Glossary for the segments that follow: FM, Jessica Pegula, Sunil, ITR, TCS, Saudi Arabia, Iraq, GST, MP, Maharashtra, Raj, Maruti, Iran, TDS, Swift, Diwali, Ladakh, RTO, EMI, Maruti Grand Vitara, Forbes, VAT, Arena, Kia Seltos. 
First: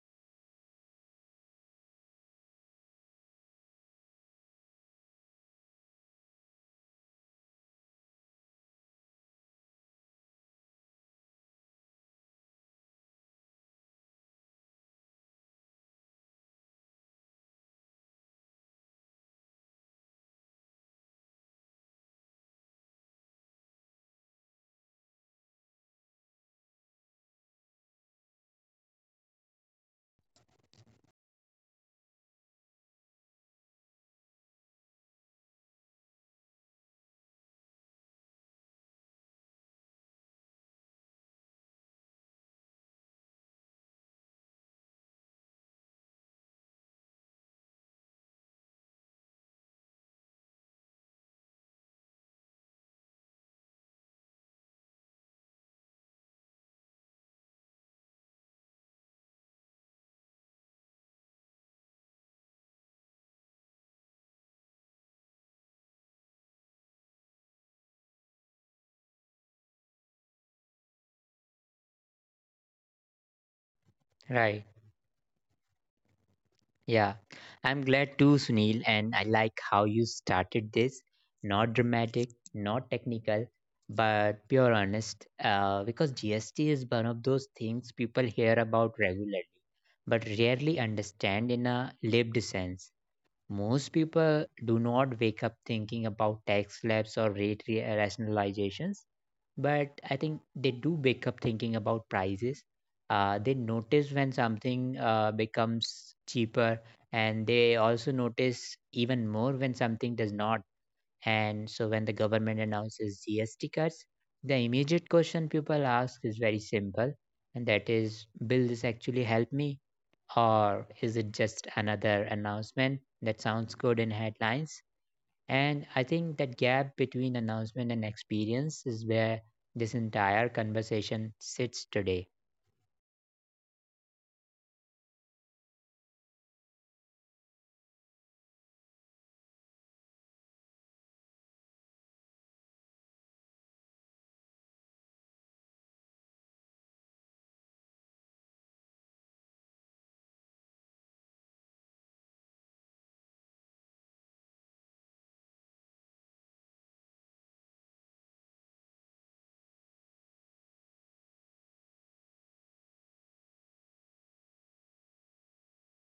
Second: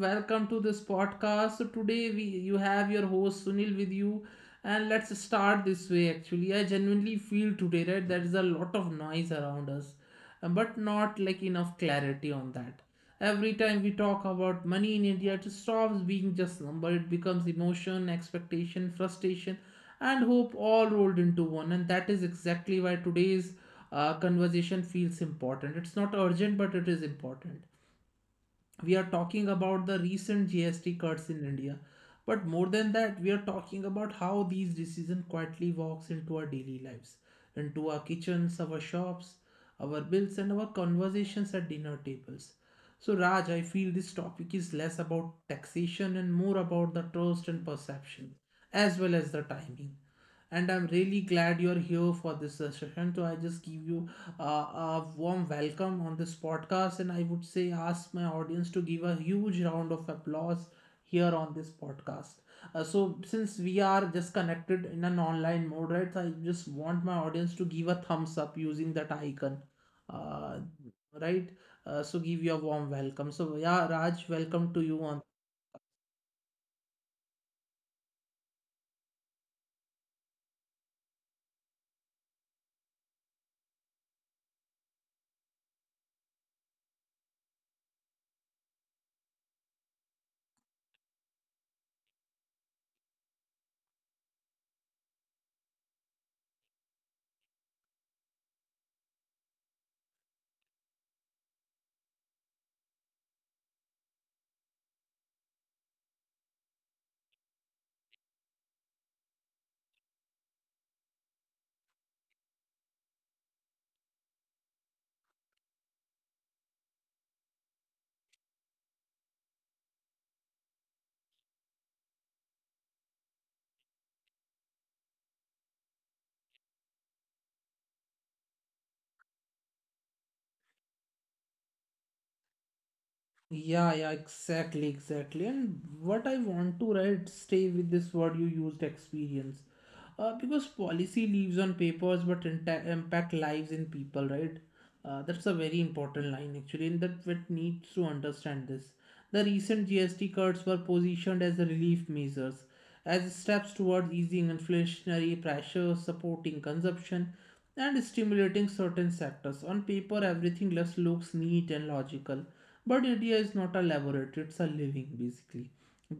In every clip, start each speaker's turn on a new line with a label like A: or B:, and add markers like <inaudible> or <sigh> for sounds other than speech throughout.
A: Welcome to this podcast. So today we You have your host Sunil with you, and let's start this way. Actually, I genuinely feel today, right, there is a lot of noise around us, but not like enough clarity on that. Every time we talk about money in India, it stops being just number. It becomes emotion, expectation, frustration, and hope all rolled into one. And that is exactly why today's conversation feels important. It's not urgent, but it is important. We are talking about the recent GST cuts in India, but more than that, we are talking about how these decisions quietly walks into our daily lives, into our kitchens, our shops, our bills, and our conversations at dinner tables. So, Raj, I feel this topic is less about taxation and more about the trust and perception, as well as the timing. And I'm really glad you're here for this session. So I just give you a warm welcome on this podcast. And I would say, ask my audience to give a huge round of applause here on this podcast. So, since we are just connected in an online mode, right, so I just want my audience to give a thumbs up using that icon, uh, right? So, give your warm welcome. So, yeah, Raj,
B: Right.
A: welcome to you on.
B: Yeah. I'm glad too, Sunil, and I like how you started this. Not dramatic, not technical, but pure honest. Because GST is one of those things people hear about regularly, but rarely understand in a lived sense. Most people do not wake up thinking about tax slabs or rate rationalizations, but I think they do wake up thinking about prices. They notice when something becomes cheaper, and they also notice even more when something does not. And so, when the government announces GST cuts, the immediate question people ask is very simple, and that is, will this actually help me, or is it just another announcement that sounds good in headlines? And I think that gap between announcement and experience is where this entire conversation sits today.
A: Yeah, yeah, exactly, exactly. And what I want to, right, stay with this word you used, experience. Because policy leaves on papers but impact lives in people, right? That's a very important line actually, and that needs to understand this. The recent GST cuts were positioned as a relief measures, as steps towards easing inflationary pressure, supporting consumption, and stimulating certain sectors. On paper everything just looks neat and logical, but India is not a laboratory. It's a living, basically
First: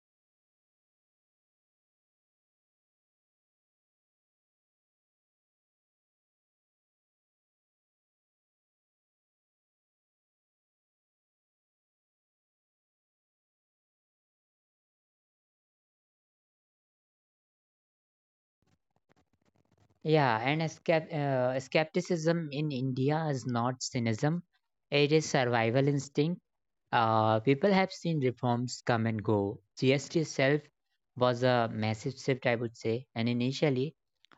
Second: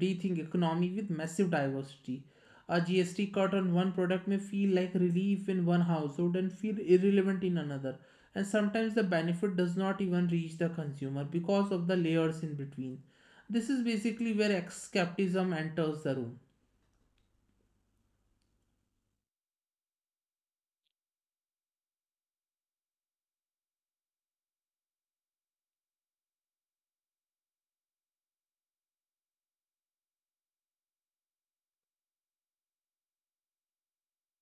A: breathing economy with massive diversity. A GST cut on one product may feel like relief in one household and feel irrelevant in another. And sometimes the benefit does not even reach the consumer because of the layers in between. This is basically where skepticism enters the room.
B: Yeah, and a skepticism in India is not cynicism, it is survival instinct. People have seen reforms come and go. GST itself was a massive shift, I would say, and initially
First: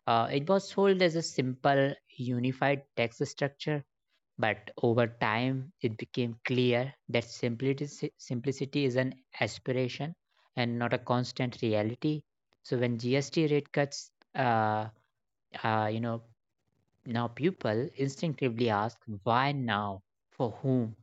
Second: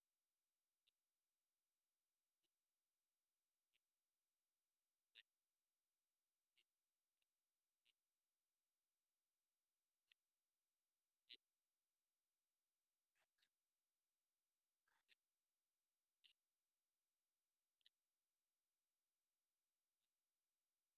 B: it was sold as a simple, unified tax structure. But over time, it became clear that simplicity, simplicity is an aspiration and not a constant reality. So when GST rate cuts, uh, you know, now, people instinctively ask why now, for whom,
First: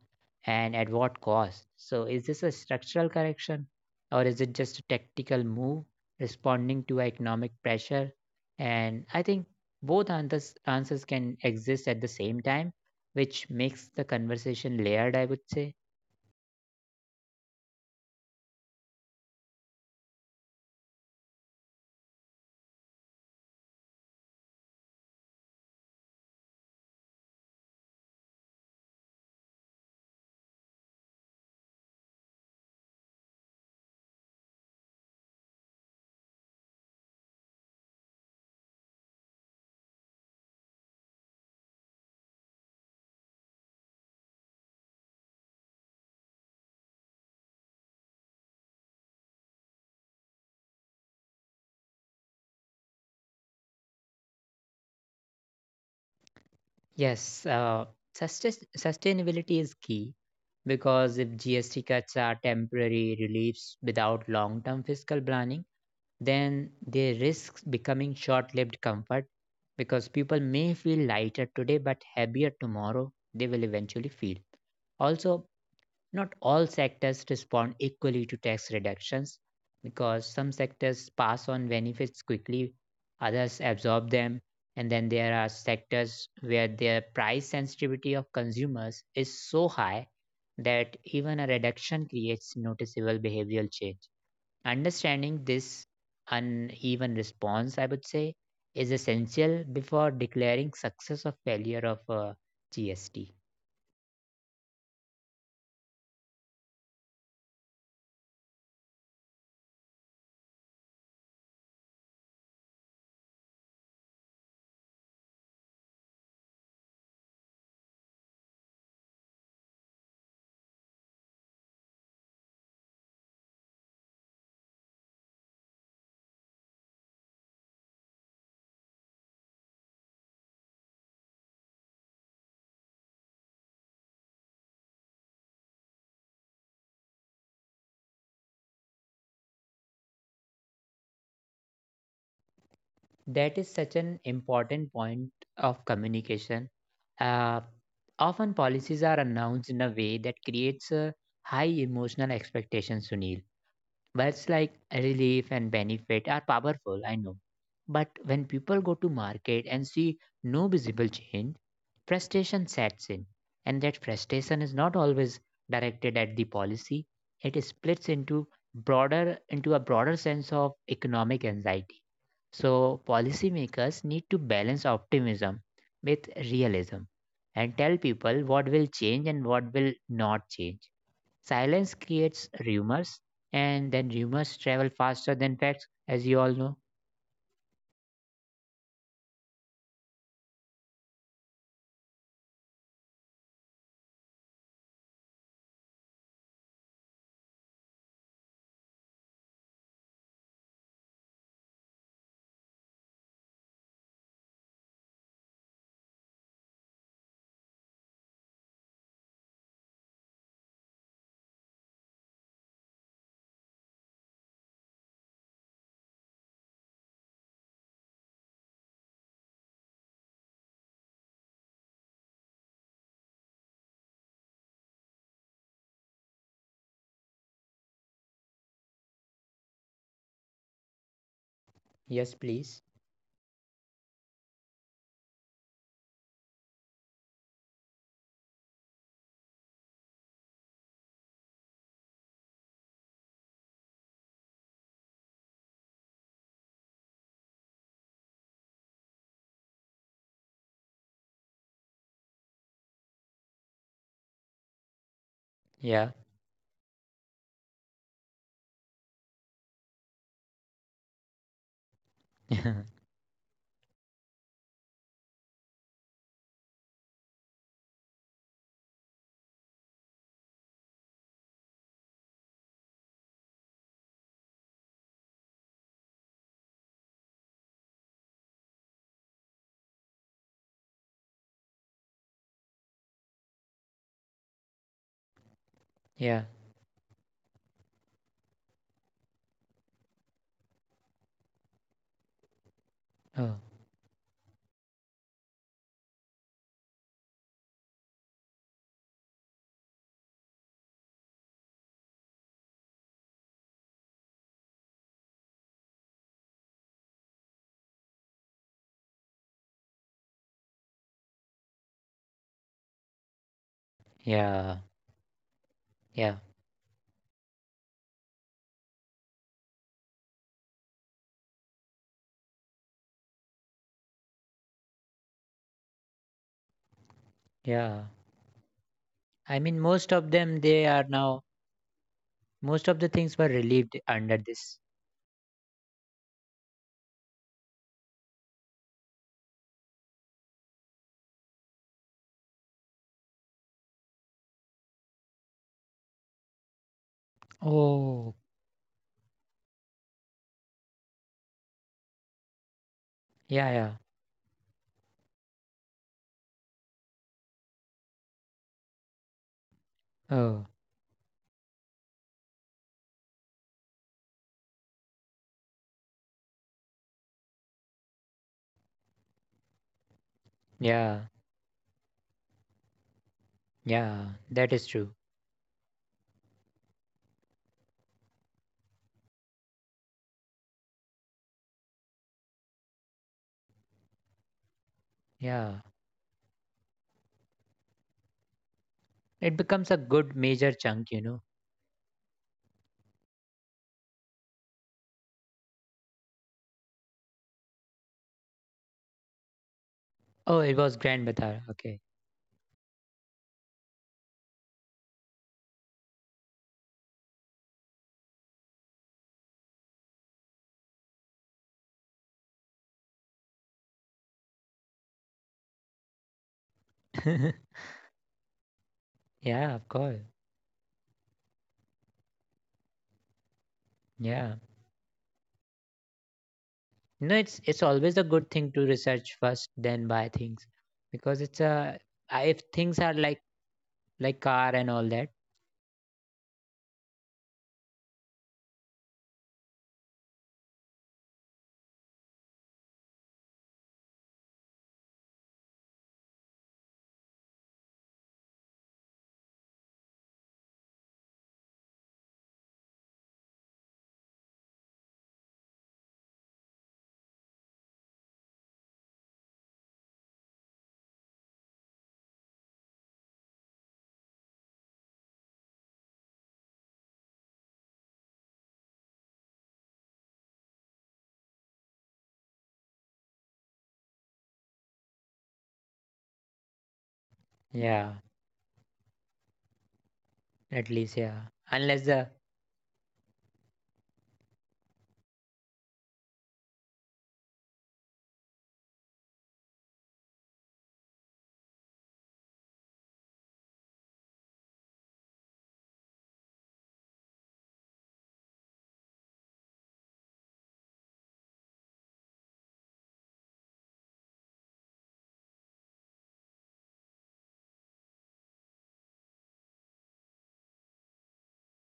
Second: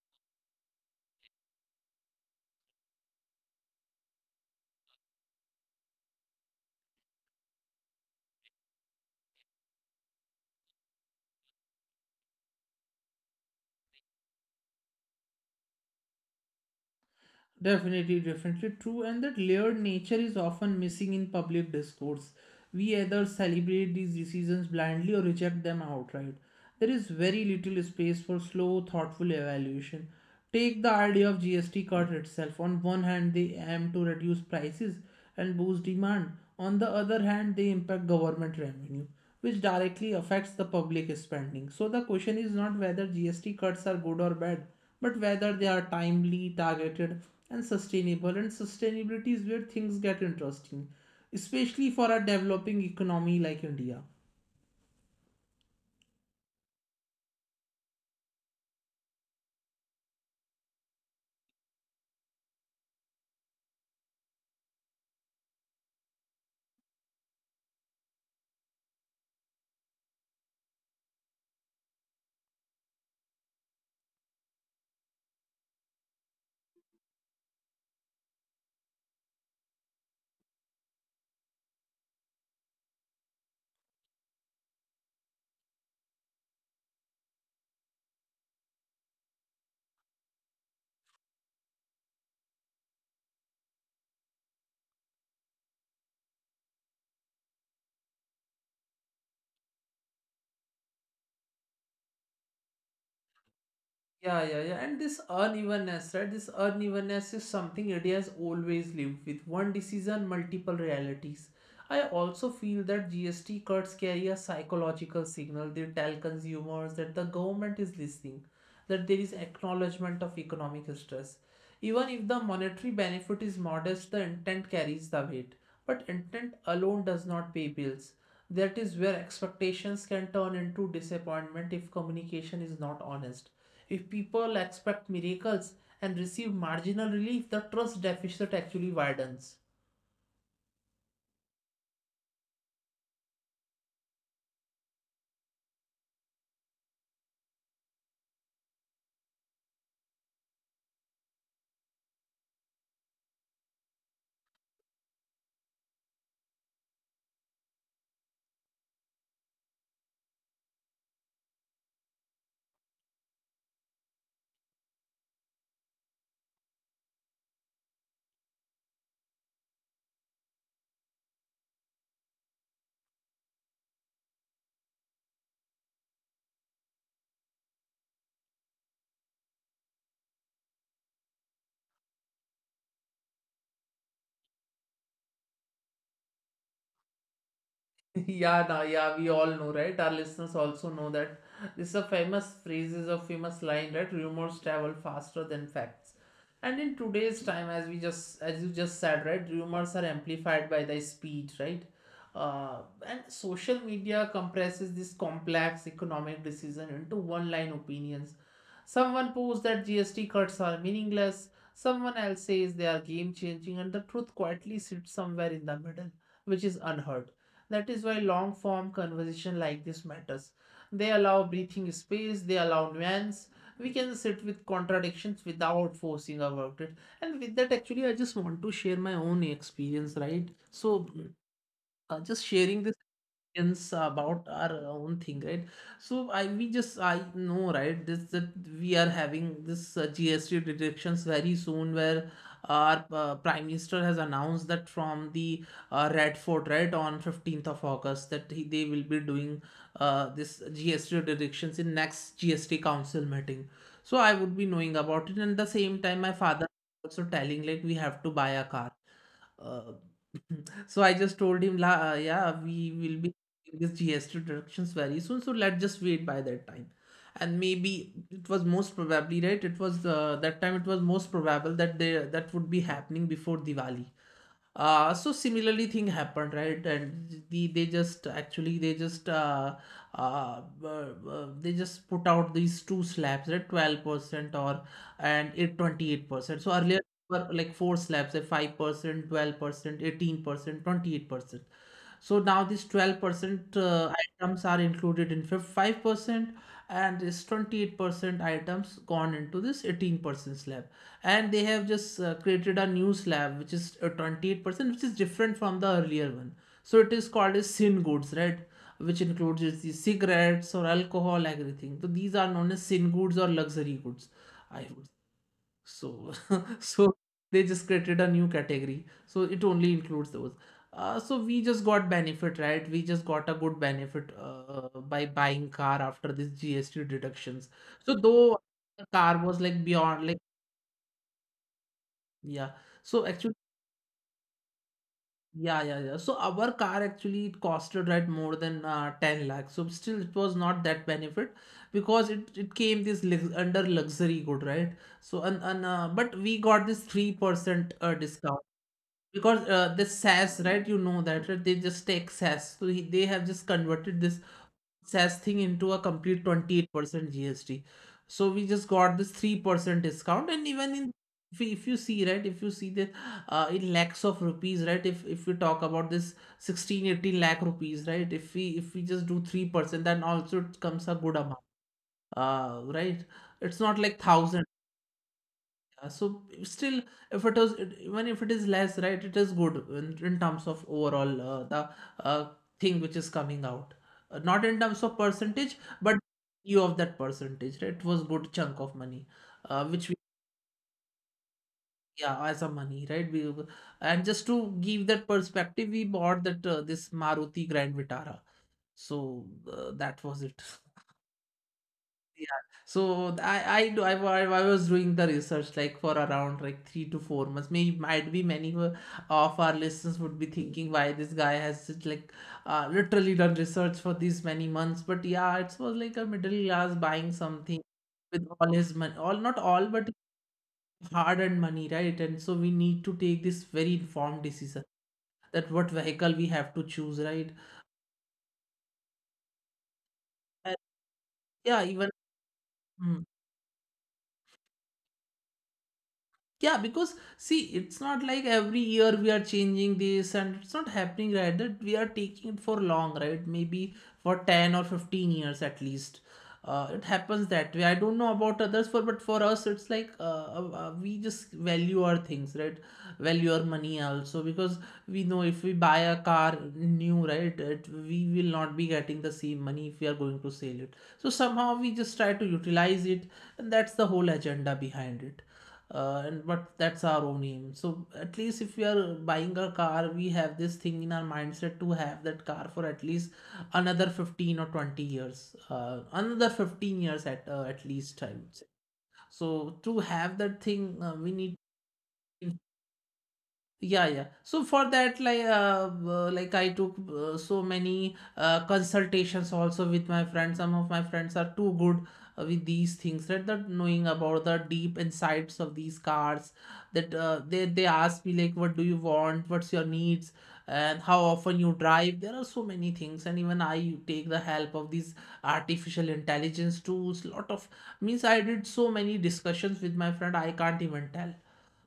B: and at what cost. So, is this a structural correction or is it just a tactical move responding to economic pressure? And I think both answers can exist at the same time, which makes the conversation layered, I would say.
A: Definitely, definitely true, and that layered nature is often missing in public discourse. We either celebrate these decisions blindly or reject them outright. There is very little space for slow, thoughtful evaluation. Take the idea of GST cut itself. On one hand, they aim to reduce prices, and boost demand. On the other hand, they impact government revenue, which directly affects the public spending. So the question is not whether GST cuts are good or bad, but whether they are timely, targeted, and sustainable. And sustainability is where things get interesting, especially for a developing economy like India.
B: Yes, sustainability is key, because if GST cuts are temporary reliefs without long term fiscal planning, then they risk becoming short lived comfort, because people may feel lighter today but heavier tomorrow, they will eventually feel. Also, not all sectors respond equally to tax reductions, because some sectors pass on benefits quickly, others absorb them, and then there are sectors where the price sensitivity of consumers is so high that even a reduction creates noticeable behavioral change. Understanding this uneven response, I would say, is essential before declaring success or failure of a GST.
A: Yeah, yeah, yeah. And this unevenness, right? This unevenness is something India has always lived with. One decision, multiple realities. I also feel that GST cuts carry a psychological signal. They tell consumers that the government is listening, that there is acknowledgement of economic stress. Even if the monetary benefit is modest, the intent carries the weight. But intent alone does not pay bills. That is where expectations can turn into disappointment if communication is not honest. If people expect miracles and receive marginal relief, the trust deficit actually widens.
B: That is such an important point of communication. Uh, Often policies are announced in a way that creates a high emotional expectation, Sunil. Words like relief and benefit are powerful, I know. But when people go to market and see no visible change, frustration sets in. And that frustration is not always directed at the policy. It splits into a broader sense of economic anxiety. So policymakers need to balance optimism with realism, and tell people what will change and what will not change. Silence creates rumors, and then rumors travel faster than facts, as you all know.
A: <laughs> Yeah, nah, yeah, we all know, right? Our listeners also know that this is a famous phrase, is a famous line, right? Rumors travel faster than facts. And in today's time, as we just as you just said, right, rumors are amplified by the speed, right? Uh, and social media compresses this complex economic decision into one-line opinions. Someone posts that GST cuts are meaningless. Someone else says they are game-changing, and the truth quietly sits somewhere in the middle, which is unheard. That is why long form conversation like this matters. They allow breathing space, they allow nuance. We can sit with contradictions without forcing about it. And with that, actually, I just want to share my own experience, right? So,
B: Yes,
A: just sharing
B: please.
A: this experience about our own thing, right? So i we just i know, right, this that we are having this GST detections very soon, where our prime minister has announced that from the Red Fort, right, on 15th of August, that they will be doing this GST detections in next GST council meeting. So I would be knowing about it, and the same
B: Yeah.
A: time my father also telling like we have to buy a car. Uh, so I just told him, "La, yeah, we
B: <laughs>
A: will be getting this GST reductions very soon. So let's just wait by that time." And maybe it was, most probably, right, it was that time. It was most probable that they that would be happening before Diwali. So similarly thing happened, right, and they just, actually uh, uh, they just put out these two slabs, right, 12% or and it
B: Yeah.
A: 28%. So earlier were like four slabs at 5%, 12%, 18%, 28%. So now these
B: Oh.
A: 12% items are included in 5%, and this 28% items gone into this 18% slab, and they have just created a new slab which is 28%, which is different from the earlier one. So it is called as sin goods, right, which includes the cigarettes or alcohol, everything. So these are known as sin goods or luxury goods, I
B: Yeah.
A: would. So
B: Yeah.
A: <laughs> so they just created a new category, so it only includes those. So we just got benefit, right? We just got a good benefit by buying car after this GST deductions.
B: Yeah.
A: So though the car was
B: I
A: like
B: mean, most
A: beyond like
B: of them,
A: yeah.
B: most of the
A: So
B: things
A: actually,
B: were relieved under this.
A: yeah, yeah, yeah. So our car, actually it costed, right, more than 10 lakhs. So still it was not that benefit because it came this lux under luxury good, right? So and but we got this 3%
B: Oh.
A: discount because this SAS, right? You know that, right? They just take SAS. So they have just
B: Yeah. Yeah.
A: converted this SAS thing into a complete 28% GST. So we just got this 3% discount.
B: Oh.
A: And even in if you see, right, if you see that in lakhs of rupees, right, if we talk about this 16, 18 lakh rupees, right, if we just do 3%, then also it comes a
B: Yeah.
A: good amount, right? It's not like
B: Yeah.
A: thousand.
B: That is true.
A: So still, if it was even if it is less, right, it is good in terms of overall the uh, thing which is coming out, not in terms of
B: Yeah.
A: percentage but you of that percentage, right, it was good chunk of money,
B: It becomes a
A: which we.
B: good major chunk, you know.
A: Yeah, as a money, right, we. And just to give that perspective, we bought that this Maruti Grand Vitara. So that was
B: Oh,
A: it.
B: it was
A: <laughs>
B: Grand Batar. Okay.
A: Yeah. So I do I, wa- I was doing the research like for around like 3 to 4 months. Maybe might be many of our listeners would be thinking why this guy has such like literally done research for these many months. But yeah, it was like a middle class buying
B: <laughs>
A: something with all his money, all not
B: Yeah, of
A: all,
B: course.
A: but hard-earned money, right? And so we need to take this very
B: Yeah.
A: informed decision, that what vehicle we have to
B: You know,
A: choose,
B: it's
A: right?
B: it's always a good thing to research first, then buy things,
A: And
B: because it's a...
A: yeah, even.
B: If things are like
A: Hmm.
B: like car and all that.
A: Yeah, because see, it's not like every year we are changing this, and it's not happening, right, that we are taking it for long, right? Maybe for 10 or 15 years at least. It happens that way. I don't know about others for, but for us it's like we just value our things, right? Value our money also because we know if we buy a car new, right, we will not be getting the same money if we are going to sell it. So somehow we just try to utilize it, and that's the whole agenda behind it. And But that's our own aim. So at least if we are buying a car, we have this thing in our mindset to have that car for at least another 15 or 20 years, another 15 years at
B: Yeah.
A: least I would say. So to have that
B: At
A: thing,
B: least. Yeah.
A: we need.
B: Unless the...
A: Yeah, yeah. So for that, like I took so many consultations also with my friends. Some of my friends are too good with these things, right? That, knowing about the deep insights of these cars, that they ask me like, what do you want? What's your needs? And how often you drive? There are so many things, and even I take the help of these artificial intelligence tools. Lot of means I did so many discussions with my friend. I can't even tell.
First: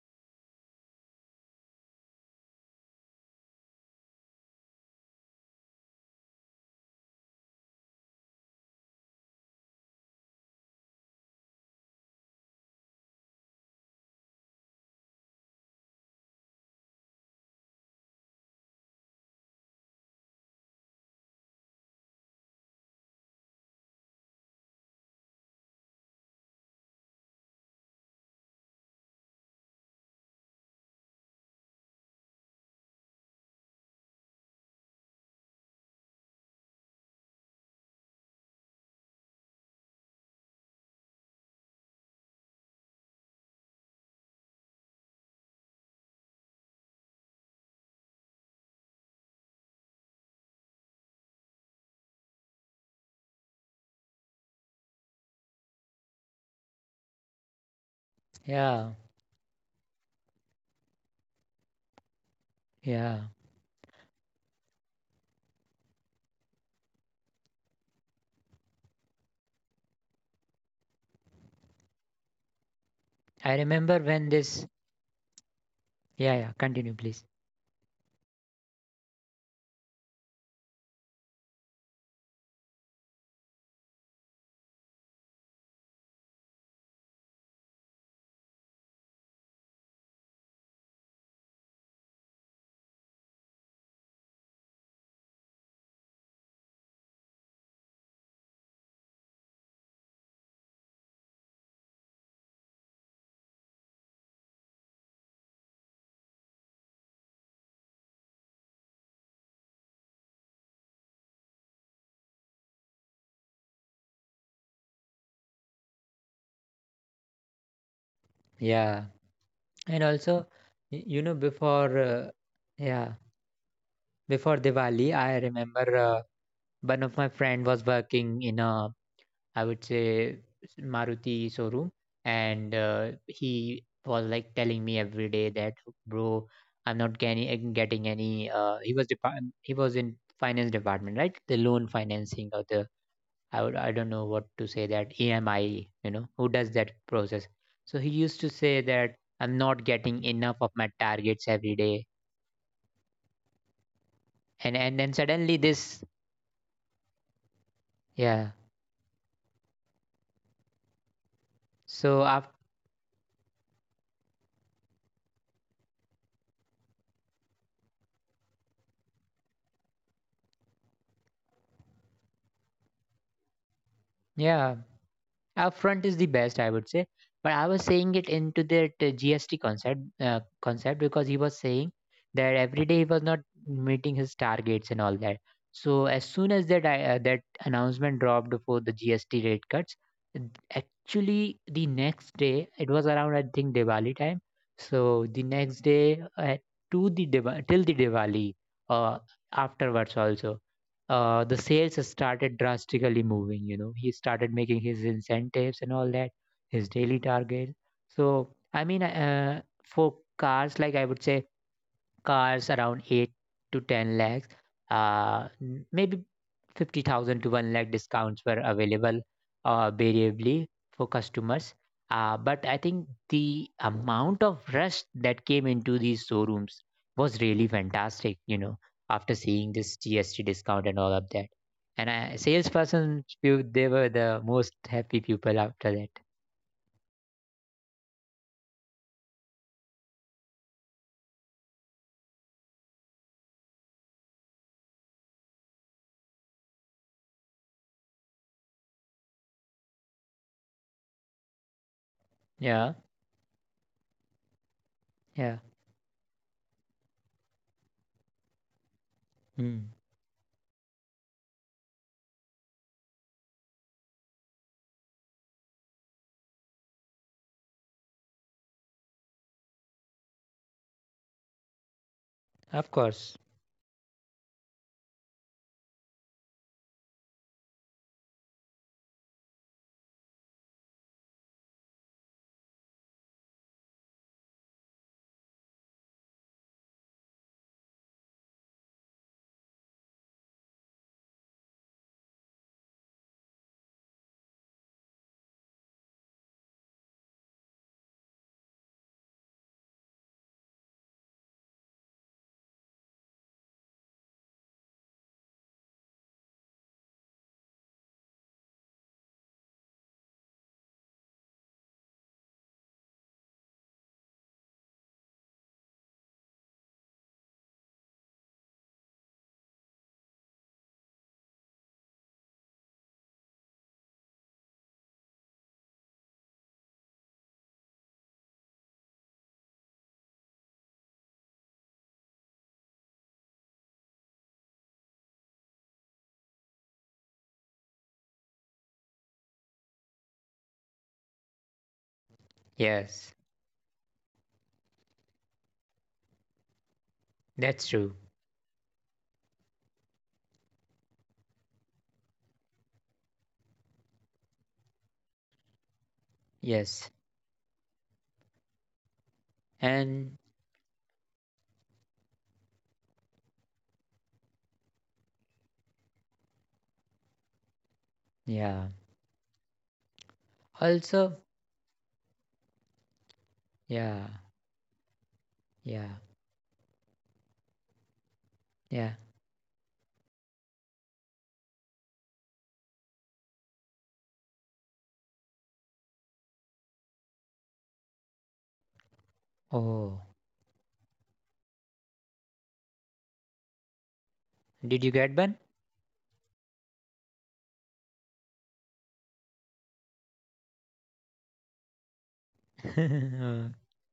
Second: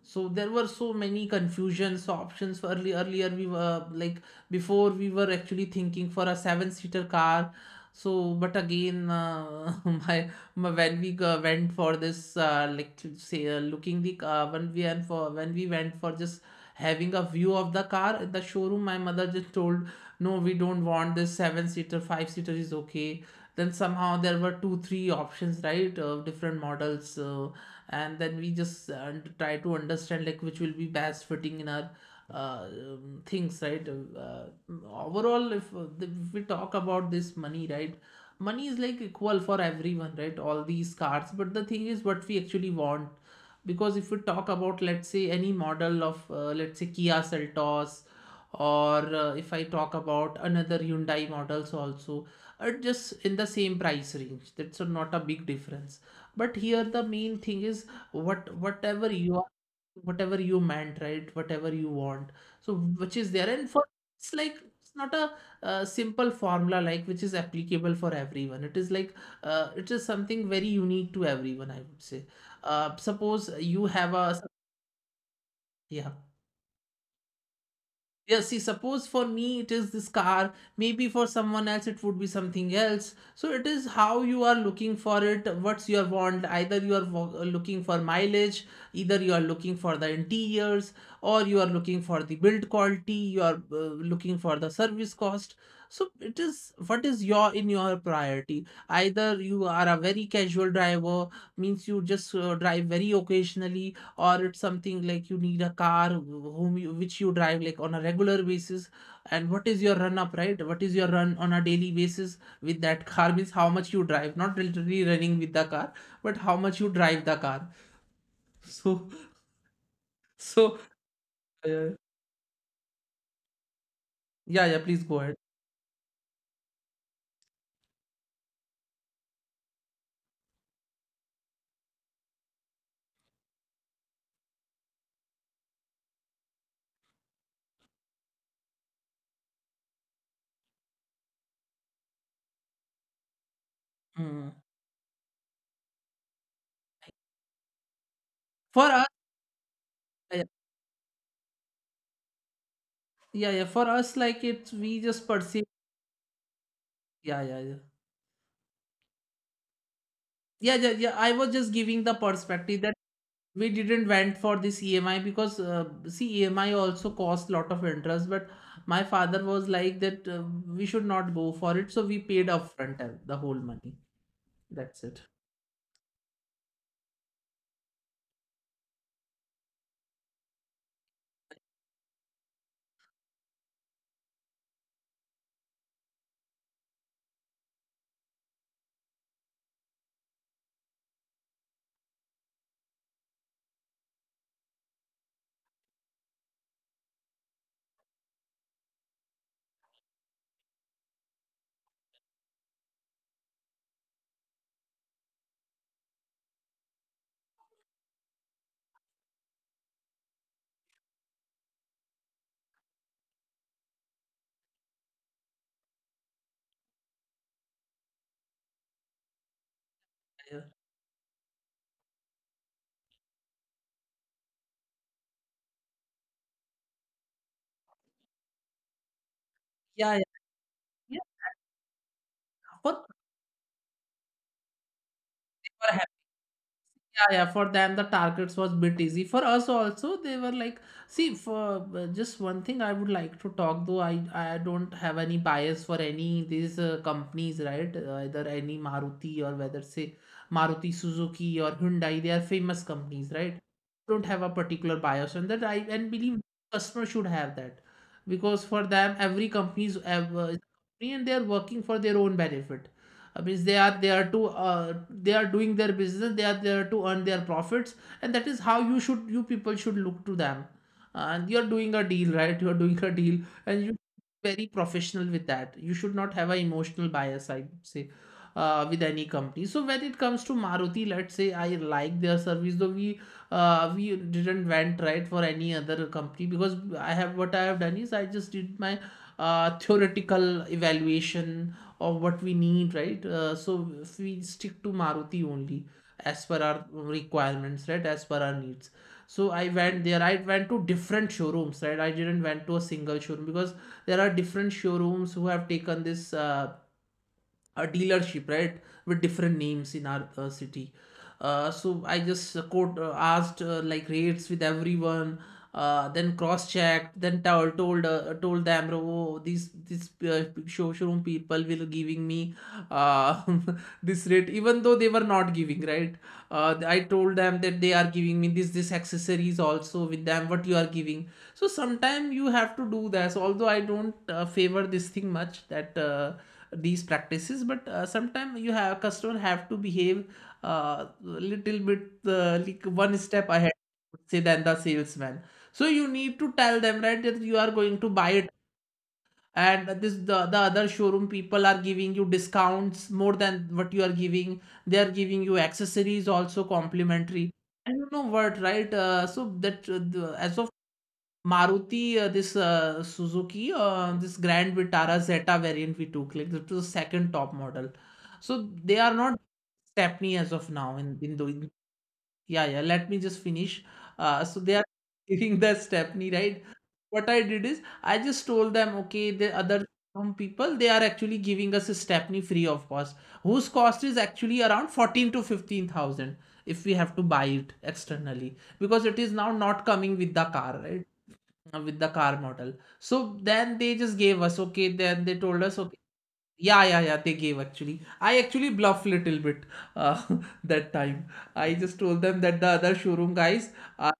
A: So there were so many confusions, so options for early earlier. We were like, before, we were actually thinking for a seven seater car. So but again <laughs> my when we went for this like to say looking the car, when we, and for when we went for just having a view of the car at the showroom, my mother just told, no, we don't want this seven seater, five seater is okay. Then somehow there were 2-3 options, right, of different models. And then we just try to understand like which will be best fitting in our things, right? Overall, if we talk about this money, right, money is like equal for everyone, right, all these cards, but the thing is what we actually want. Because if we talk about, let's say, any model of let's say Kia Seltos, or if I talk about another Hyundai models also, are just in the same price range, that's not a big difference. But here the main thing is
B: Yeah.
A: whatever you are, whatever you meant, right, whatever you want. So which
B: Yeah,
A: is there, and for, it's like, it's not a simple formula like which is applicable for everyone. It is like, it is something very unique to everyone, I would say. Suppose
B: I
A: you
B: remember
A: have a,
B: when this...
A: yeah.
B: Yeah, yeah, continue please.
A: Yeah, see, suppose for me it is this car, maybe for someone else it would be something else. So it is how you are looking for it, what's your want. Either you are looking for mileage, either you are looking for the interiors, or you are looking for the build quality, you are looking for the service cost. So it is what is your, in your priority. Either you are a very casual driver, means you just drive very occasionally, or it's something like you need a car whom you, which you drive like on a regular basis. And what is your run up, right, what is your run on a daily basis with that car, means how much you drive, not literally running with the car, but how much you drive the car. <laughs> So,
B: Yeah. And also...
A: so
B: You know,
A: uh,
B: before yeah,
A: yeah,
B: before
A: yeah, please
B: Diwali,
A: go ahead.
B: I remember... One of my friend was working in a, I would say, Maruti showroom, and he was like telling me every day that, bro, I'm not getting any. He was in finance department, right? The loan financing, or the... I would... I don't know
A: Mm.
B: what to say, that EMI. You know who does that process? So he used to say
A: For us,
B: that I'm not getting
A: yeah,
B: enough of my targets every day,
A: yeah, yeah, for us like it's, we
B: and then
A: just
B: suddenly
A: perceive,
B: this...
A: yeah, yeah, yeah,
B: Yeah.
A: yeah, yeah, yeah, I was just giving the
B: So after.
A: perspective that we didn't went for this EMI, because see, EMI also costs lot of interest, but my father was like that we should not go for it, so we paid upfront the whole money,
B: Yeah,
A: that's it.
B: upfront is the best, I would say. But I was saying it into that gst concept, because he was saying that every day he was not meeting his targets and all that. So, as soon as that announcement dropped for the GST rate cuts, actually the next day, it was around, I think, Diwali time. So the next day, to the till the Diwali, uh, afterwards also, the sales started drastically moving. You know, he started making his incentives and all that, his daily target. So, I mean, for cars, like I would say, cars around 8 to 10 lakhs, maybe 50,000 to 1 lakh discounts were available
A: Yeah,
B: variably for customers. But I think the amount of rush that came into these showrooms was really fantastic, you know, after seeing this
A: yeah, yeah,
B: GST discount and
A: yeah.
B: all of that. And I,
A: for,
B: salesperson, few, they were the most happy people after
A: for
B: that.
A: yeah, yeah. For them, the targets was bit easy. For us also, they were like, see, for just one thing, I would like to talk though. I don't have any bias for any these companies, right? Either any Maruti or whether say Maruti Suzuki or Hyundai, they are famous
B: Yeah,
A: companies, right? Don't have a particular bias, and
B: yeah.
A: that I and believe customer should have that, because for them, every company
B: Mm,
A: is is a company and they are working for their own benefit. I mean, they are there to they are doing their business, they are there to earn their profits. And that is how you should, you people should look to them. And you're doing a deal, right? <laughs> You're doing
B: of
A: a deal,
B: course.
A: and you, very professional with that, you should not have an emotional bias, I would say, with any company. So when it comes to Maruti, let's say I like their service. Though we didn't went, right, for any other company. Because I have, what I have done is I just did my theoretical evaluation of what we need, right? So if we stick to Maruti only, as per our requirements, right? As per our needs. So I went there. I went to different showrooms, right? I didn't went to a single showroom, because there are different showrooms who have taken this a dealership, right, with different names in our city. So I just quote asked like rates with everyone, then cross checked, then told them, oh, these showroom people will giving me uh, <laughs> this rate, even though they were not giving, right? I told them that they are giving me this accessories also with them. What you are giving? So sometimes you have to do this. Although I don't favor this thing much, that. These practices, but sometimes you have, customer have to behave little bit like one
B: Yes,
A: step ahead, say, than the salesman. So you need to tell them, right, that you are
B: that's
A: going to
B: true.
A: buy it, and this, the other showroom people are giving you discounts more than what you are giving, they are giving you accessories also
B: Yes.
A: complimentary, and you know what, right? So that
B: And
A: as of Maruti, this Suzuki, this Grand Vitara Zeta variant we took, like this was the second top model. So
B: yeah.
A: they are not Stepney as of now in
B: Also,
A: doing. Yeah, yeah. Let me just finish.
B: yeah,
A: So they are <laughs> giving the
B: yeah,
A: Stepney, right? What I did is I just told them,
B: yeah.
A: okay, the other, some people, they are actually giving us a Stepney free of cost, whose cost is actually around fourteen to fifteen thousand if we have to buy it externally, because it is now not coming
B: Oh,
A: with the car, right? With the car model. So then they just gave us, okay,
B: did you
A: then they
B: get
A: told
B: Ben?
A: us, okay, yeah, yeah, yeah, they gave actually. I actually bluffed little bit uh, <laughs> that time. I just told them that the other showroom guys
B: <laughs>
A: uh,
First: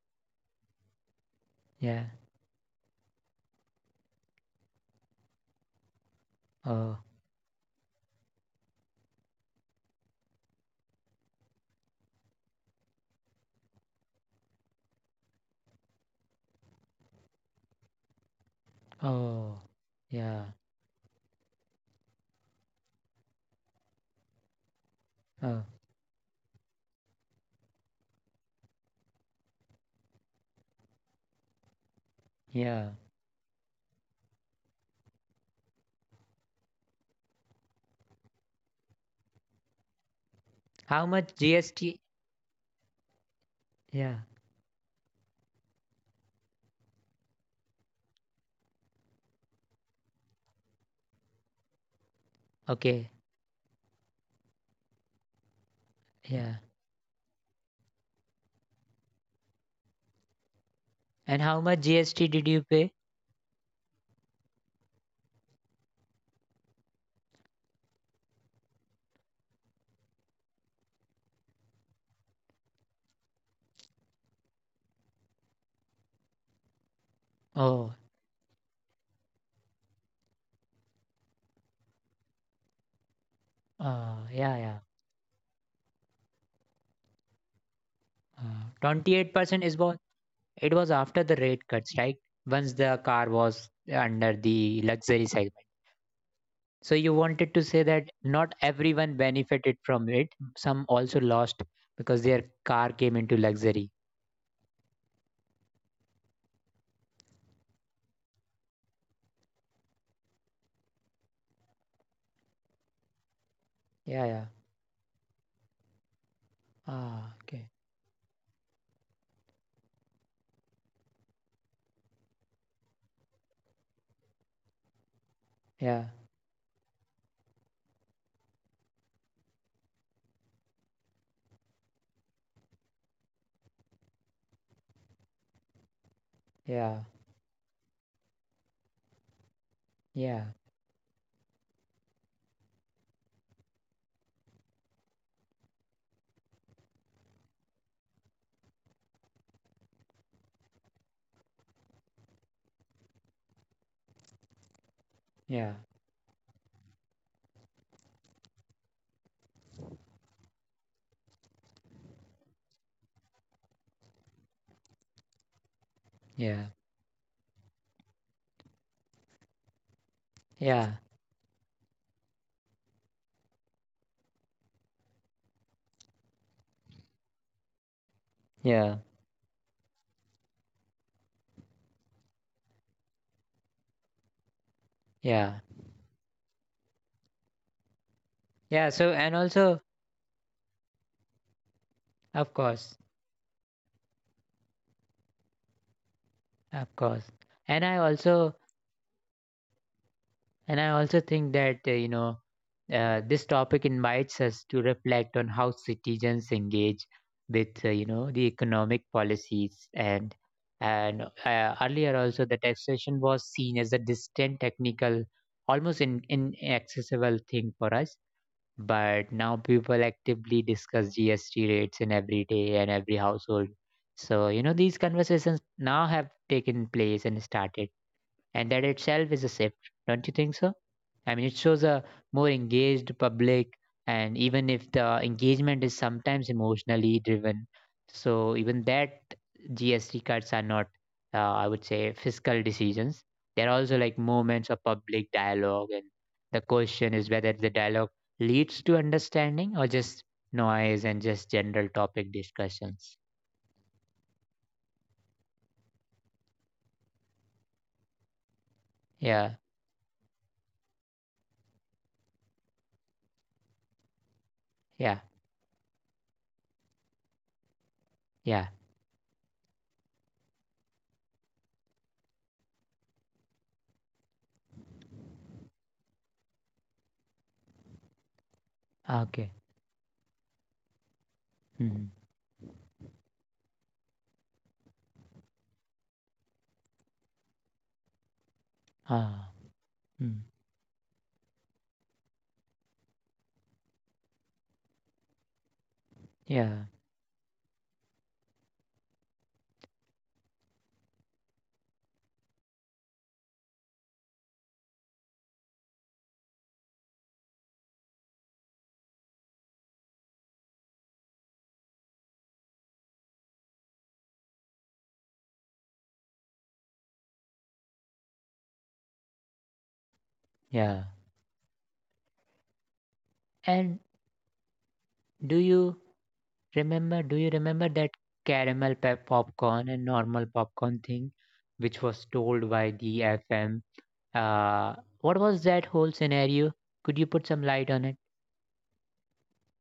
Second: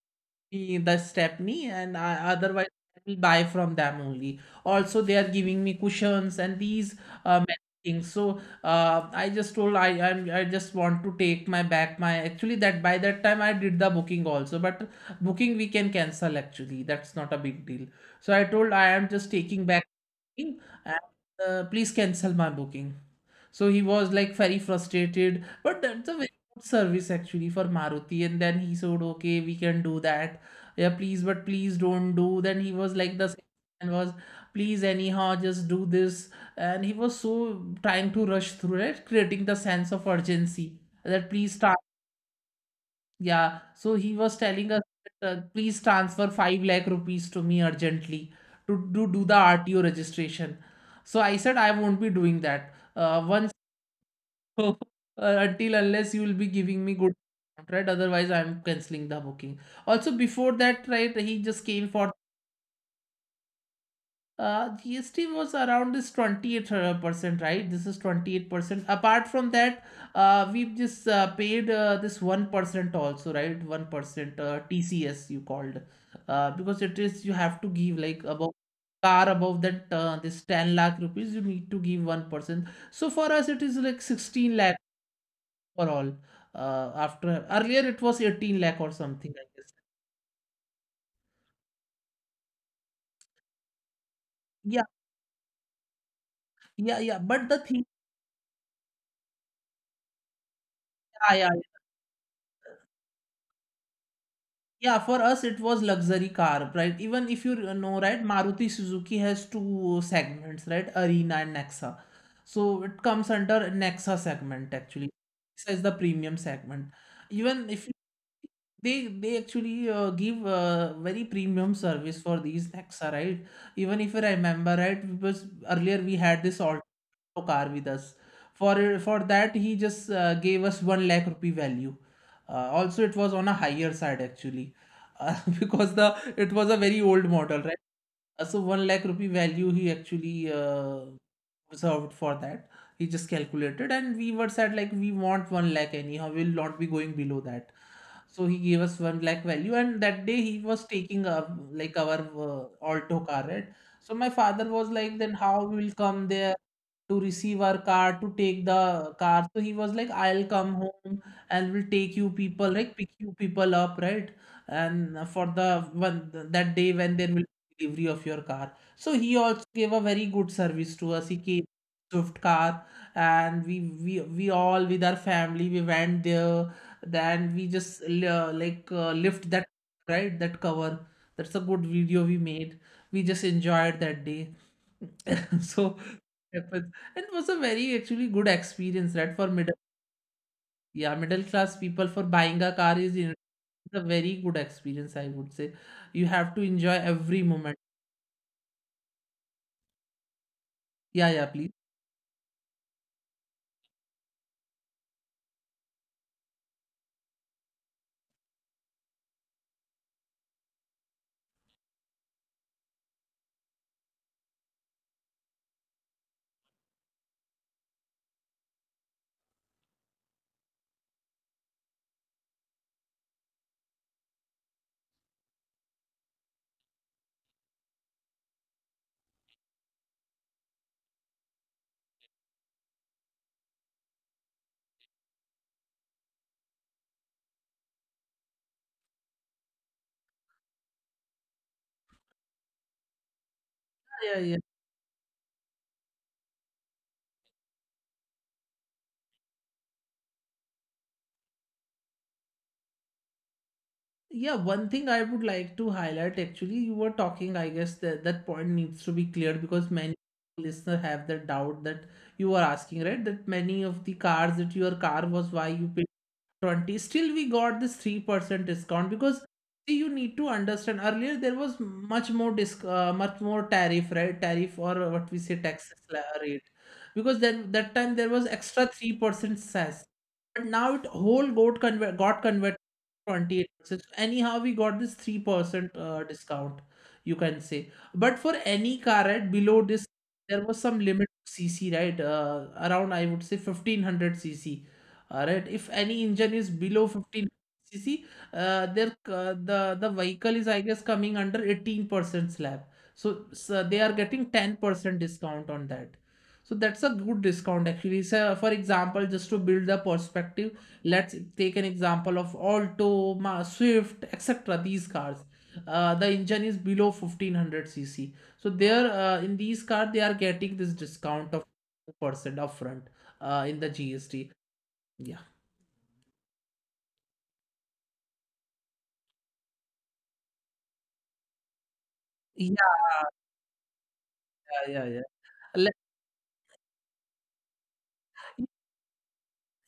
A: the Stepney, and
B: Yeah.
A: I, otherwise I will buy from them only. Also, they are giving me cushions and these
B: Oh.
A: many things. So I just told, I just want to take my back, my, actually, that by that time I did the booking also, but booking we can cancel actually. That's not a big deal. So I told, I am just
B: Oh.
A: taking back
B: Yeah.
A: booking, and please cancel my booking. So he was like very frustrated,
B: Oh.
A: but that's a very good service actually for Maruti. And then he said, okay, we can do that. Yeah, please, but please don't do. Then he
B: Yeah.
A: was like the and was, please anyhow just do this. And he was so trying to rush through it, creating the sense of urgency
B: How
A: that
B: much
A: please start.
B: GST?
A: Yeah. So
B: Yeah.
A: he was telling us that, please transfer 5 lakh rupees to me urgently to do the RTO registration. So I said I won't be doing that
B: Okay.
A: once <laughs> until unless you will be
B: Yeah.
A: giving me good, right, otherwise I'm canceling the booking. Also before that, right, he
B: And how
A: just
B: much
A: came for
B: GST did you pay?
A: GST was around this 28 percent, right, this is 28%. Apart from that we've just paid this 1% also, right, 1% TCS, you called, because it is, you have to
B: Oh.
A: give like about car above that this 10 lakh rupees, you need to give 1%. So for us it is like 16
B: Yeah.
A: lakh
B: Yeah.
A: for all. After, earlier it was 18 lakh or something, I
B: 28%
A: guess.
B: is what? It was after the rate cuts, right? Once the car was under
A: Yeah,
B: the luxury segment. So
A: yeah,
B: you
A: yeah. But
B: wanted
A: the
B: to say
A: thing,
B: that not everyone benefited from it. Some also
A: yeah, yeah.
B: lost because their car came into luxury.
A: Yeah, for us it was luxury car, right? Even if you know, right, Maruti Suzuki has two segments, right? Arena and Nexa. So it comes under Nexa
B: Yeah. Yeah.
A: segment actually. Nexa is the premium segment.
B: Ah.
A: Even
B: Okay.
A: if you, they actually give very premium service for these Nexa, right? Even if I remember right, because earlier
B: Yeah,
A: we had this Alto car with us. For that he just gave us 1 lakh rupee value. Also, it was on a higher side actually. <laughs> Because the, it was a
B: yeah,
A: very old model, right? So 1 lakh rupee value he
B: yeah,
A: actually reserved for that. He just calculated, and we were said like we want 1 lakh anyhow. We'll not be going below that, so he gave us one lakh value. And that day, he was taking up like our Alto car, right? So my father was like, then how we
B: yeah,
A: will come there to receive our car, to take the car. So he was like, I'll come home and will take you people, like pick you people up, right? And for the one, that
B: yeah,
A: day when there will be delivery of your car. So he also gave a very good service
B: yeah,
A: to us. He came Swift car, and we all with our family, we went there. Then we just like
B: yeah,
A: lift that, right, that cover. That's a good video we made. We just enjoyed that day. <laughs>
B: yeah,
A: So it was it was a very actually good
B: yeah.
A: experience,
B: So
A: right, for
B: and
A: middle,
B: also,
A: yeah, middle class people. For buying
B: of
A: a car
B: course,
A: is it's a very good experience, I would say. You have to enjoy
B: of course,
A: every moment.
B: and I also,
A: Yeah, yeah,
B: think
A: please.
B: that this topic invites us to reflect on how citizens engage with, the economic policies. And earlier also, the taxation was seen as a distant, technical, almost inaccessible thing for us. But now people actively discuss GST rates in every day and every household. So, you know, these conversations now have taken place and started, and that itself is a shift. Don't you think so? I mean, it shows a more engaged public, and even if the engagement is sometimes emotionally driven, so even that GST cuts are not, I would say, fiscal decisions. They're also like
A: Yeah, yeah, yeah.
B: moments of public dialogue, and the question is whether the dialogue leads to understanding or just noise and just general topic discussions.
A: Yeah, one thing I would like to highlight actually, you were talking, I guess, that point needs to be
B: Yeah,
A: cleared, because many listener have the doubt that you were asking, right? That many of the cars, that your car
B: yeah,
A: was, why you paid 20, still we got this 3%
B: yeah.
A: discount. Because see, you need to understand, earlier there was much more tariff, right? Tariff, or what we say tax rate. Because then that time there was extra 3%
B: Okay.
A: sas, but now it whole got
B: Mm.
A: convert got converted to 28%. So anyhow we got this 3% discount, you can say. But for any car right
B: Ah.
A: below this,
B: Mm.
A: there was some limit to cc, right? Around, I would say, 1500 cc. Alright, if any engine is
B: Yeah,
A: below 15 cc, their the vehicle is, I guess, coming under 18% slab. So they are getting 10% discount on that. So that's a good discount actually. So for example, just to build the perspective, let's take an example of Alto, Swift, etc. These cars, the engine is below 1500 cc. So there, in these cars, they are getting this
B: yeah.
A: discount of percent upfront in the
B: And
A: GST. Yeah.
B: do you do you remember that caramel pep popcorn and normal popcorn thing, which was told by
A: Yeah,
B: the FM?
A: yeah,
B: Uh,
A: yeah, yeah.
B: what was that
A: Like,
B: whole scenario? Could you put some light on it?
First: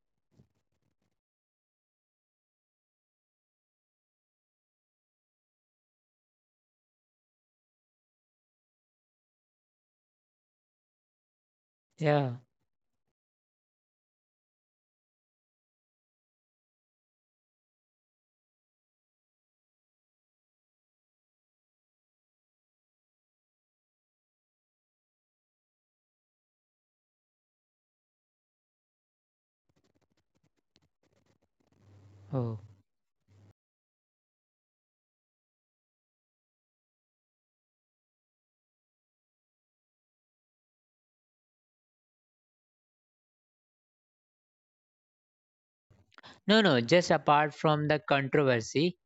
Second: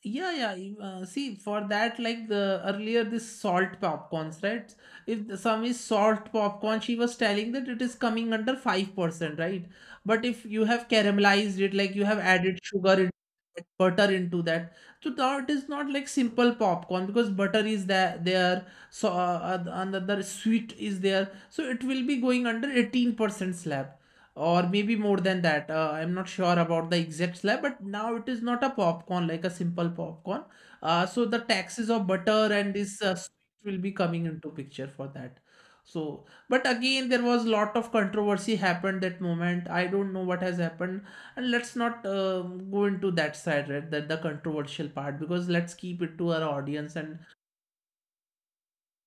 A: yeah, yeah. See, for that, like the earlier, this salt popcorns, right? If the- Some is salt popcorn, she was telling that it is coming under 5%, right? But if you have caramelized it, like you have
B: Yeah.
A: added sugar in, like, butter into that. So that is not like simple popcorn, because butter is there, so another sweet is there, so it will be going under 18% slab, or maybe more than that. I'm not sure about the exact slab, but now it is not a popcorn, like a simple popcorn. So the taxes of butter
B: Oh.
A: and this sweet will be coming into picture for that. So, but again, there was lot of controversy happened that moment. I don't know what has happened, and let's not go into that side, right? That the controversial part, because let's keep it to our
B: No, no,
A: audience.
B: just
A: And
B: apart from the controversy,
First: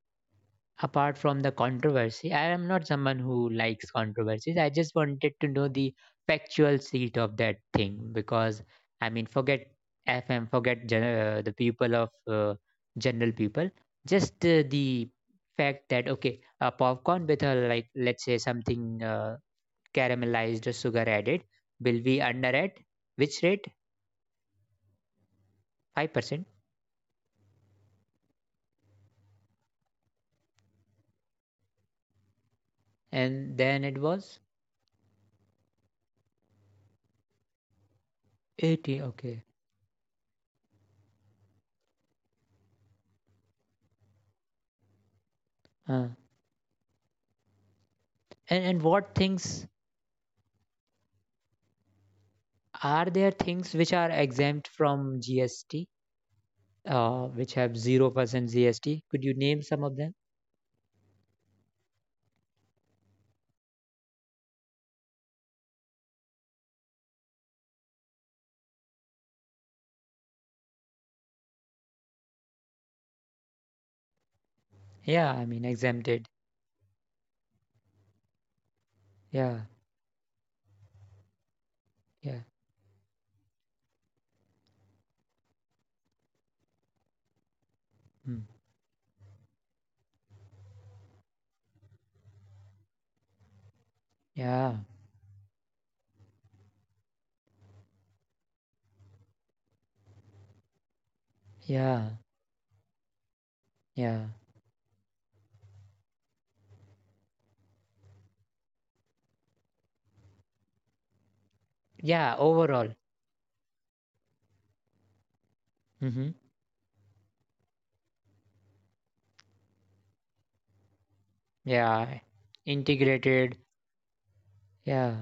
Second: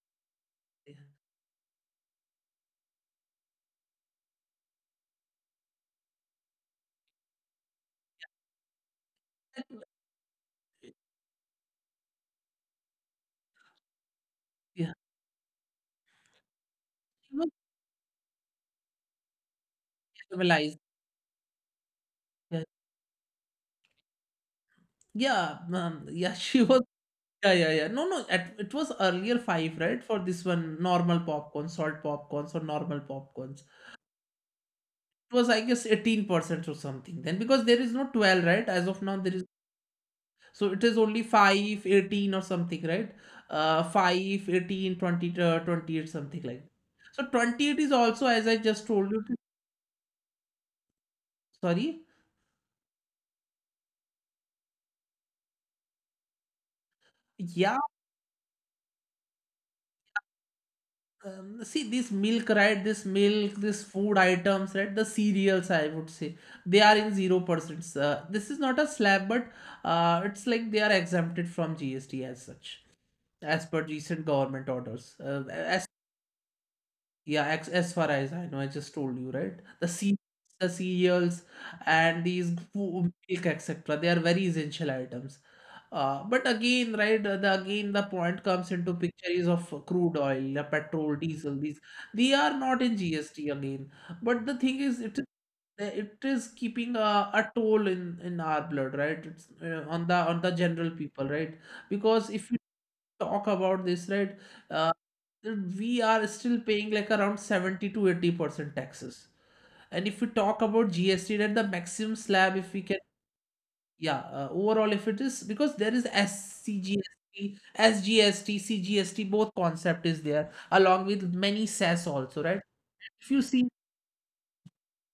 B: I am not someone who likes controversies. I just wanted to know the factual seat of that thing, because I mean, forget FM, forget the people of, general people, just
A: yeah,
B: the fact that, okay, a popcorn
A: she
B: with
A: was
B: a, like, let's say something caramelized or
A: caramelized.
B: sugar added will be under
A: Yeah,
B: at which rate?
A: yeah, yeah,
B: 5%?
A: she was... Yeah, yeah, yeah. No, no, it was earlier five, right? For this one, normal popcorn, salt popcorns or normal
B: And
A: popcorns.
B: then it was
A: It was, I guess, 18% or something then, because there is no 12, right? As
B: 80,
A: of now, there
B: okay.
A: is. So it is only 5, 18 or something, right? 5, 18, 20,
B: uh,
A: 28, something like that. So 28 is also, as
B: and,
A: I just
B: what
A: told you,
B: things...
A: sorry.
B: Are there things which are exempt from GST, which have
A: Yeah,
B: 0% GST? Could you name some of them?
A: See this milk, right? This milk, this food items, right? The cereals, I would say, they are in 0%. This is not a slab, but it's like they are exempted from GST as such, as per recent government
B: Yeah, I
A: orders.
B: mean,
A: As
B: exempted.
A: yeah, as far as I know, I just told
B: Yeah,
A: you, right? The cereals, the cereals,
B: yeah.
A: and these milk, etc. They are very essential items. But again, right, the again the
B: Hmm.
A: point comes into picture is of crude oil, petrol, diesel. These, they are not in GST again. But the
B: Yeah,
A: thing is, it is keeping a toll in our blood, right? It's on the general people, right?
B: yeah,
A: Because if you talk about this,
B: yeah.
A: right, uh, we are still paying like around 70 to 80% taxes. And if we talk about GST, that the maximum
B: Yeah,
A: slab, if we
B: overall.
A: can. Yeah, overall, if it is, because there is
B: Mm-hmm.
A: SCGST, SGST, CGST, both concept is there, along with many SES
B: Yeah,
A: also, right? If you
B: integrated.
A: see,
B: Yeah.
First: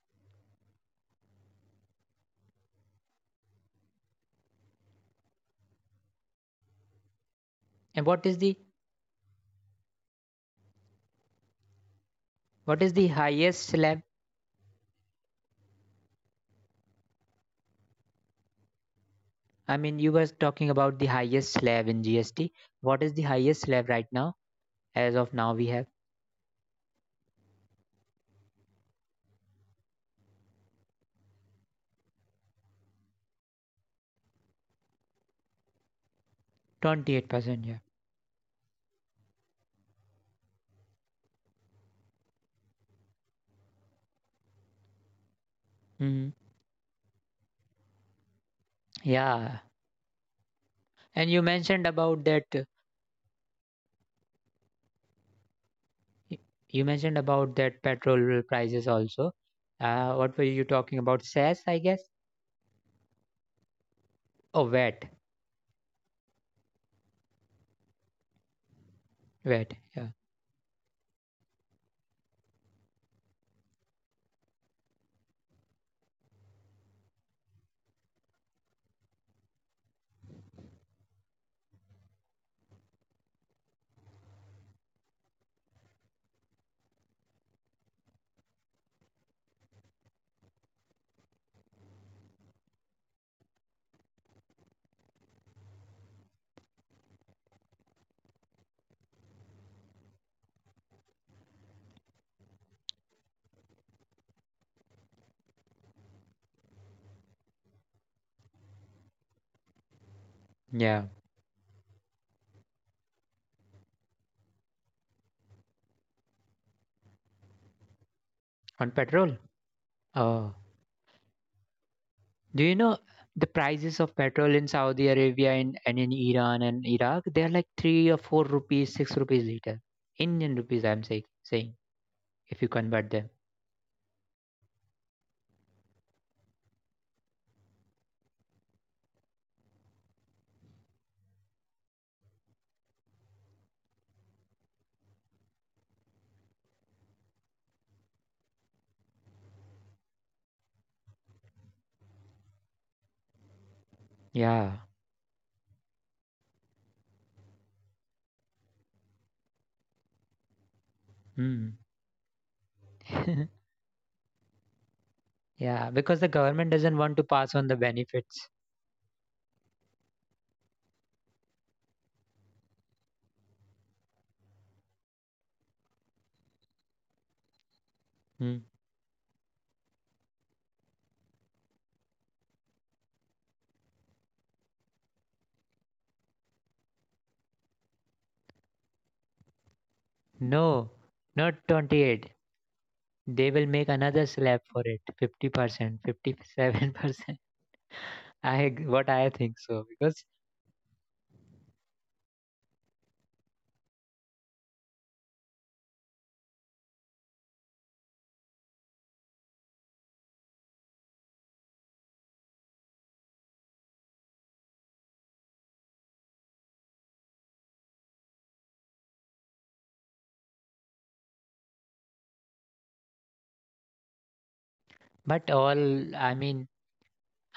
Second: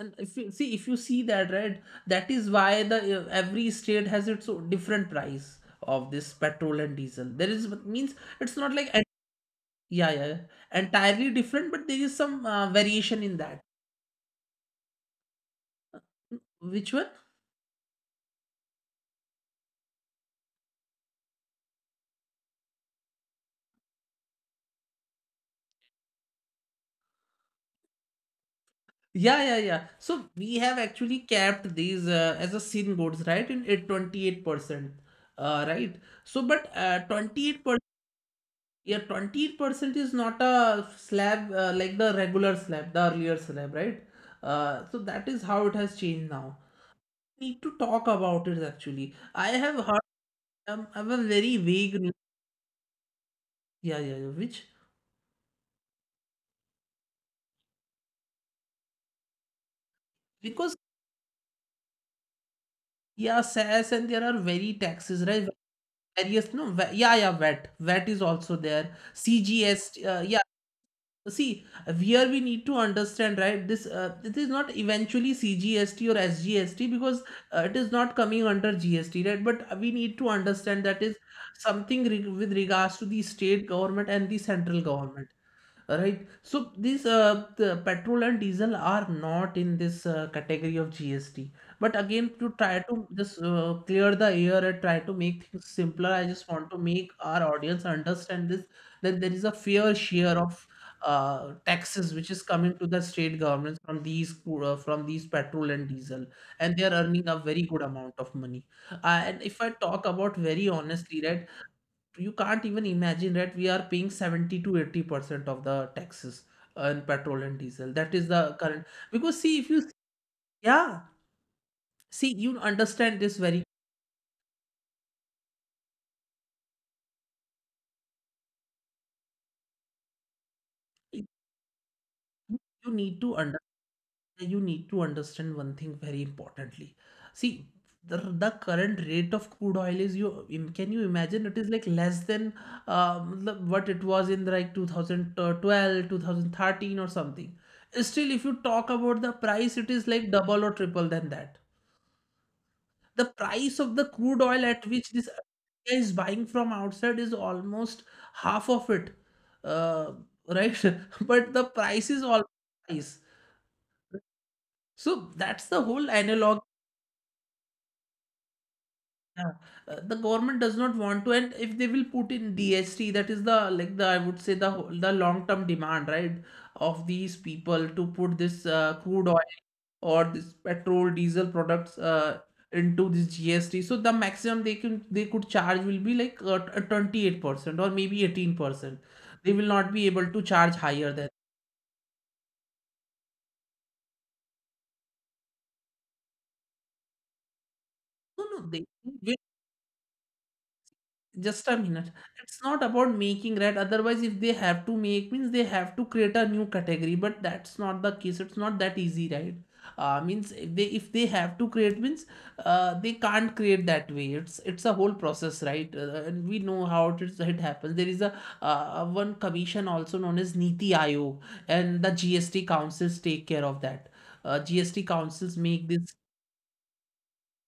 A: if you see that, right, that is why the every state has its own different price of this petrol and diesel. There is
B: And
A: means, it's not like yeah, yeah, yeah, entirely different, but there is some
B: what is the
A: variation in
B: highest
A: that.
B: slab?
A: Which one?
B: I mean, you were talking about the highest slab in GST. What is the highest slab right now? As of now, we have
A: Yeah, yeah, yeah. So we have actually capped these as a sin goals, right? In at 28%, right? So, but
B: 28%.
A: 28%,
B: Yeah.
A: yeah, 28% is not a slab like the regular slab, the earlier slab, right? So that is how it has changed
B: Hmm.
A: now. Need to talk about it actually. I
B: Yeah.
A: have heard, I have a
B: And you
A: very
B: mentioned
A: vague,
B: about that...
A: yeah, yeah, yeah, which...
B: Y- You mentioned about that petrol prices also. What were you
A: Because
B: talking about? SAS, I guess?
A: yeah, SAS and there are
B: Oh,
A: very
B: VAT.
A: taxes, right? Various no wa- yeah, yeah, vet is also there, cgs.
B: VAT. Yeah.
A: Yeah, see, where we need to understand, right, this it is not eventually cgst or sgst, because it is not coming under gst, right? But we need to understand that is something with regards to the state government and the central government. Right. So these the petrol and diesel are not in this category of GST. But again, to try to just clear the air and try to make things simpler, I just want to make our audience understand this, that there is a fair share of taxes which is coming to the state governments from these petrol and diesel, and they are earning a very good amount of money. And if I talk about very
B: Yeah.
A: honestly, right, you can't even imagine that we are paying 70 to 80% of the taxes on petrol and diesel. That is the current.
B: On
A: Because
B: petrol.
A: see, if you...
B: Oh.
A: yeah, see, you
B: Do you know
A: understand this
B: the
A: very...
B: prices of petrol in Saudi Arabia, and in Iran and Iraq? They're like 3 or 4 rupees, 6 rupees liter. Indian rupees,
A: you
B: saying, if you
A: you need
B: convert
A: to
B: them.
A: understand, you need to understand one thing very importantly. See, the current rate of crude oil is, you can you imagine, it is like less than, what it was in like 2000 12, 2013 or something. Still if you talk about the price, it is like double or triple than that. The price of the crude oil at
B: Yeah.
A: which this India is buying from outside is almost half of it, uh, right? <laughs> But the
B: Mm.
A: price is always price.
B: <laughs>
A: So that's the
B: Yeah.
A: whole
B: Because the
A: analog.
B: government doesn't want to pass on the benefits.
A: Yeah. The government does not want to, and if they will put in DST, that is the like the, I would say, the the long term demand, right, of these people to put this
B: Mm.
A: crude oil or this petrol, diesel products into this GST. So the maximum they could charge will be like 28% or maybe 18%. They will not be able to charge
B: No.
A: higher than.
B: Not 28. They will make another slab for it, 50%, 57%.
A: No,
B: <laughs>
A: no,
B: I,
A: they
B: what
A: will,
B: I think so, because...
A: just a minute. It's not about making, right? Otherwise if they have to make means, they have to create a new category. But that's not the case, it's not that easy, right? Means if they have to create means, they can't create that way. It's a whole process, right? And we know how it happens. There is a, one commission also known as Niti Aayog, and the GST councils take care of that. GST councils
B: But
A: make this...
B: all, I mean,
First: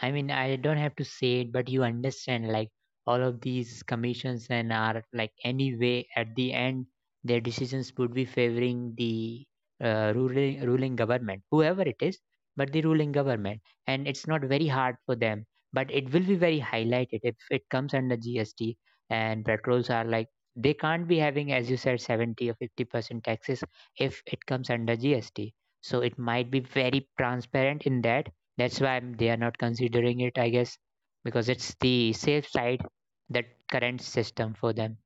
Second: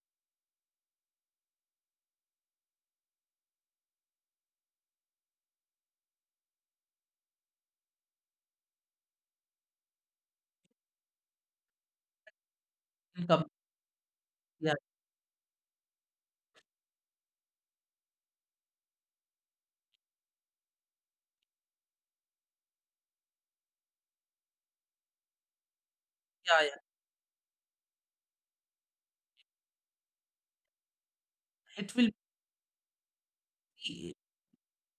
B: I don't have to say it, but you understand, like, all of these commissions and are, like, anyway, at the end, their decisions would be favoring the ruling government, whoever it is, but the ruling
A: Yeah,
B: government, and it's not very
A: yeah,
B: hard for them. But it will be very highlighted if it comes under GST, and petrols are like, they can't be having, as you said, 70 or 50% taxes if it comes under GST. So it might be
A: yeah.
B: very transparent in that. That's why they are not considering it, I guess, because it's
A: It
B: the
A: will
B: safe side, that current
A: be
B: system for them.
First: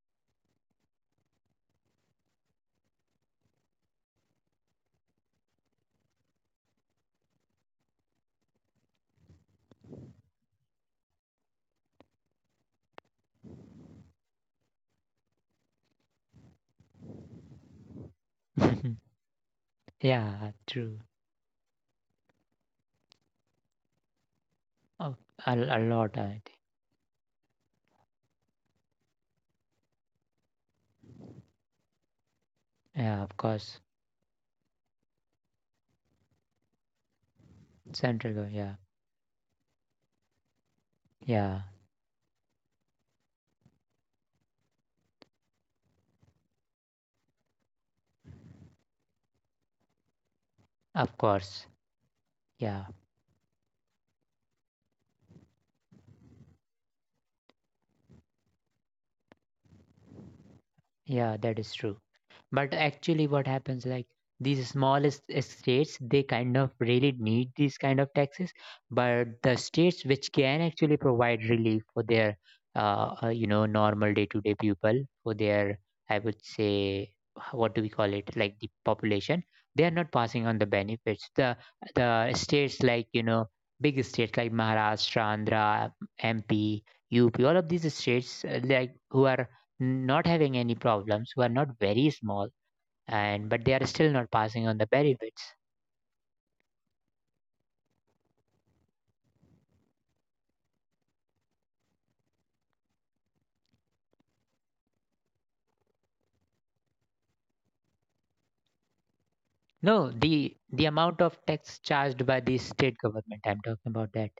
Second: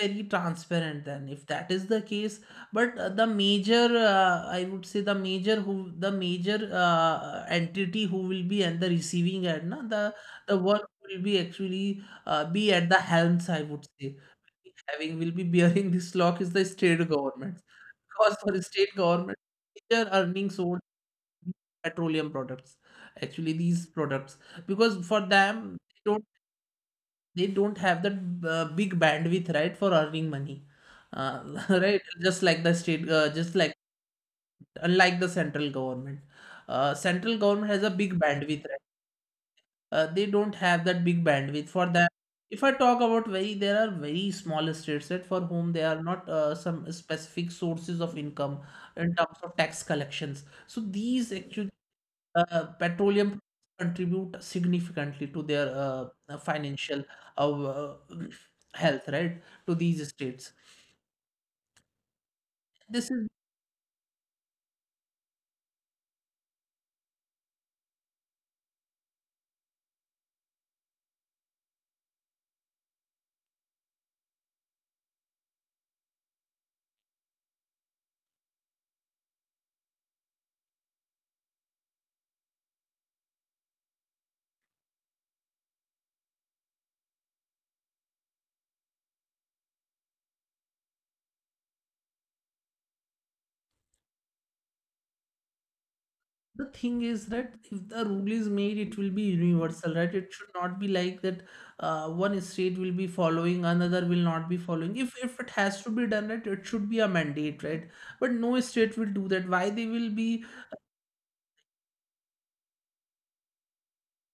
A: very transparent then, if that is the case. But the major, I would say the major, who the major entity who will be at the receiving end, na, the work will be actually be at the helms, I would say, having, will be bearing this lock, is the state government. Because for the state
B: <laughs>
A: government, major
B: Yeah,
A: earning source,
B: true.
A: petroleum products, actually these products. Because
B: Oh,
A: for
B: a
A: them,
B: lot, I think.
A: they don't have that big bandwidth, right, for earning money. uh, <laughs> right, just like the state,
B: Yeah, of
A: just
B: course.
A: like unlike the central government, central government has a big
B: Central, go.
A: bandwidth,
B: Yeah,
A: right? They don't have that big
B: yeah,
A: bandwidth for that. If I talk about very, there are very small states, that for whom there are not some specific sources of income in terms of tax collections. So
B: of
A: these
B: course.
A: actually,
B: Yeah,
A: petroleum contribute significantly to their financial uh, health, right, to these states.
B: yeah, that is true. But
A: This
B: actually
A: is...
B: what happens, like these smallest states, they kind of really need these kind of taxes, but the states which can actually provide relief for their normal day to day people, for their, I would say, what do we call it, like the population, they are not passing on the benefits. The states like, you know, big states like Maharashtra, Andhra, MP, UP, all of these states, like, who are not having any problems, who are not very small, and but they are still not passing on the benefits.
A: the thing is that if the rule is made, it will be universal, right? It should not be like that, one state will be following, another will not be following. If it has to be done, right, it should be a mandate, right? But no state will do that, why they
B: No,
A: will be...
B: the amount of tax charged by the state government, I'm talking about that.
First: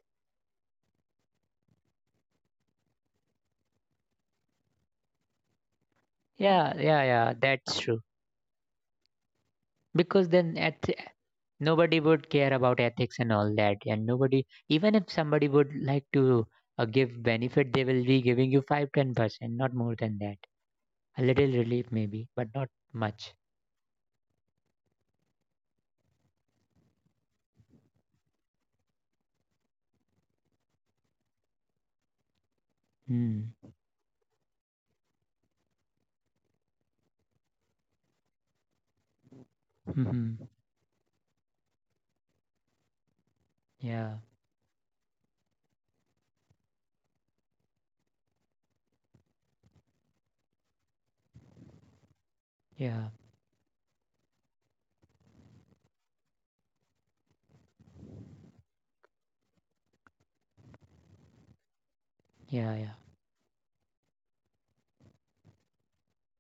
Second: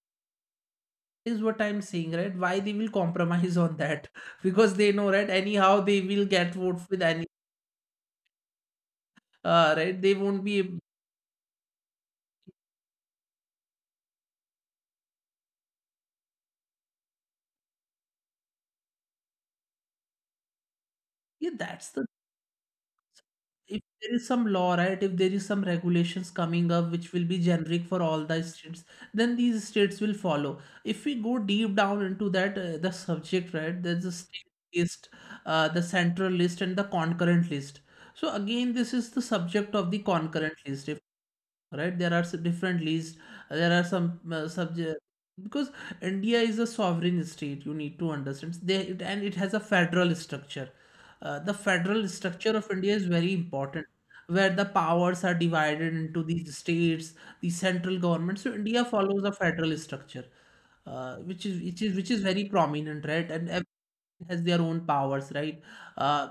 A: is what I'm saying, right? Why they will compromise on that? <laughs> Because they know, right, anyhow they will get
B: Yeah,
A: vote
B: yeah,
A: with any...
B: yeah. That's true.
A: Right? They
B: Because
A: won't
B: then
A: be
B: at,
A: ab-
B: nobody would care about ethics and all that, and nobody, even if somebody would like to give benefit, they will be giving you five ten percent, not more than that. A little
A: Yeah,
B: relief
A: that's
B: maybe,
A: the
B: but not much.
A: if there is some law, right, if there is some regulations coming up which will be generic for all the states, then these states will follow. If we go deep down into that, the
B: Hmm.
A: subject, right, there's a state list, the central list, and the concurrent list. So again, this is the subject
B: Hmm.
A: of the
B: Hmm.
A: concurrent list. If, right, there are some different lists, there are
B: Yeah.
A: some subject, because India is a sovereign state, you need to understand they it, and it has a federal structure. The federal structure of
B: Yeah.
A: India is very important, where the powers are divided into these states, the central government. So India follows a federal structure, which is which is very
B: Yeah. Yeah.
A: prominent, right? And everyone has their own powers, right? Uh,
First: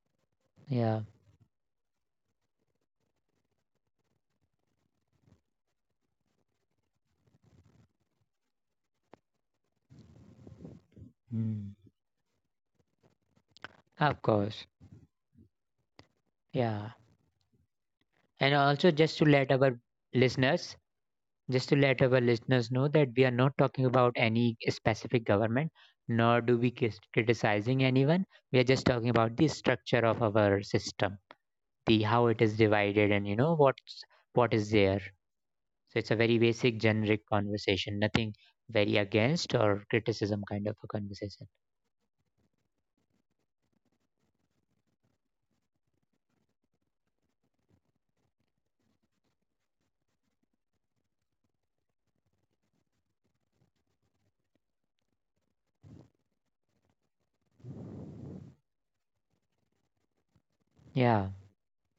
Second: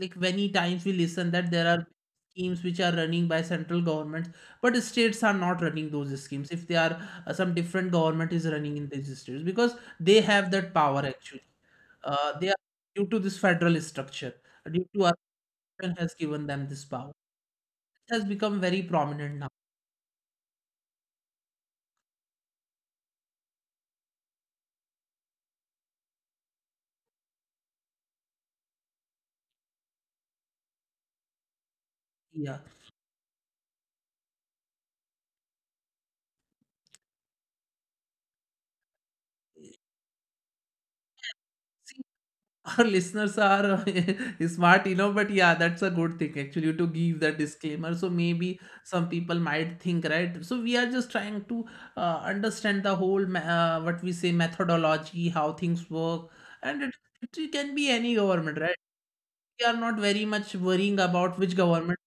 A: like many times we
B: Yeah.
A: listen that there are schemes which are running by central government, but states are not running those schemes. If they are some different government is running in these states because they have that power actually.
B: Hmm.
A: They Due to this federal
B: Of
A: structure,
B: course.
A: due to our constitution has given them this
B: Yeah.
A: power. It has
B: And
A: become very
B: also, just to
A: prominent now.
B: let our listeners, just to let our listeners know that we are not talking about any specific government, nor do we criticizing anyone. We are just talking about the structure of our system, the how it
A: Yeah.
B: is divided, and what's what is there. So it's a very basic, generic conversation. Nothing very against or criticism kind of a conversation.
A: See, <laughs> our listeners are <laughs> smart, but yeah, that's a good thing actually to give the disclaimer. So maybe some people might think, right? So we are just trying to understand the whole, ma- what we say, methodology, how things work, and it can be any government, right? We are not very much worrying
B: Yeah.
A: about which government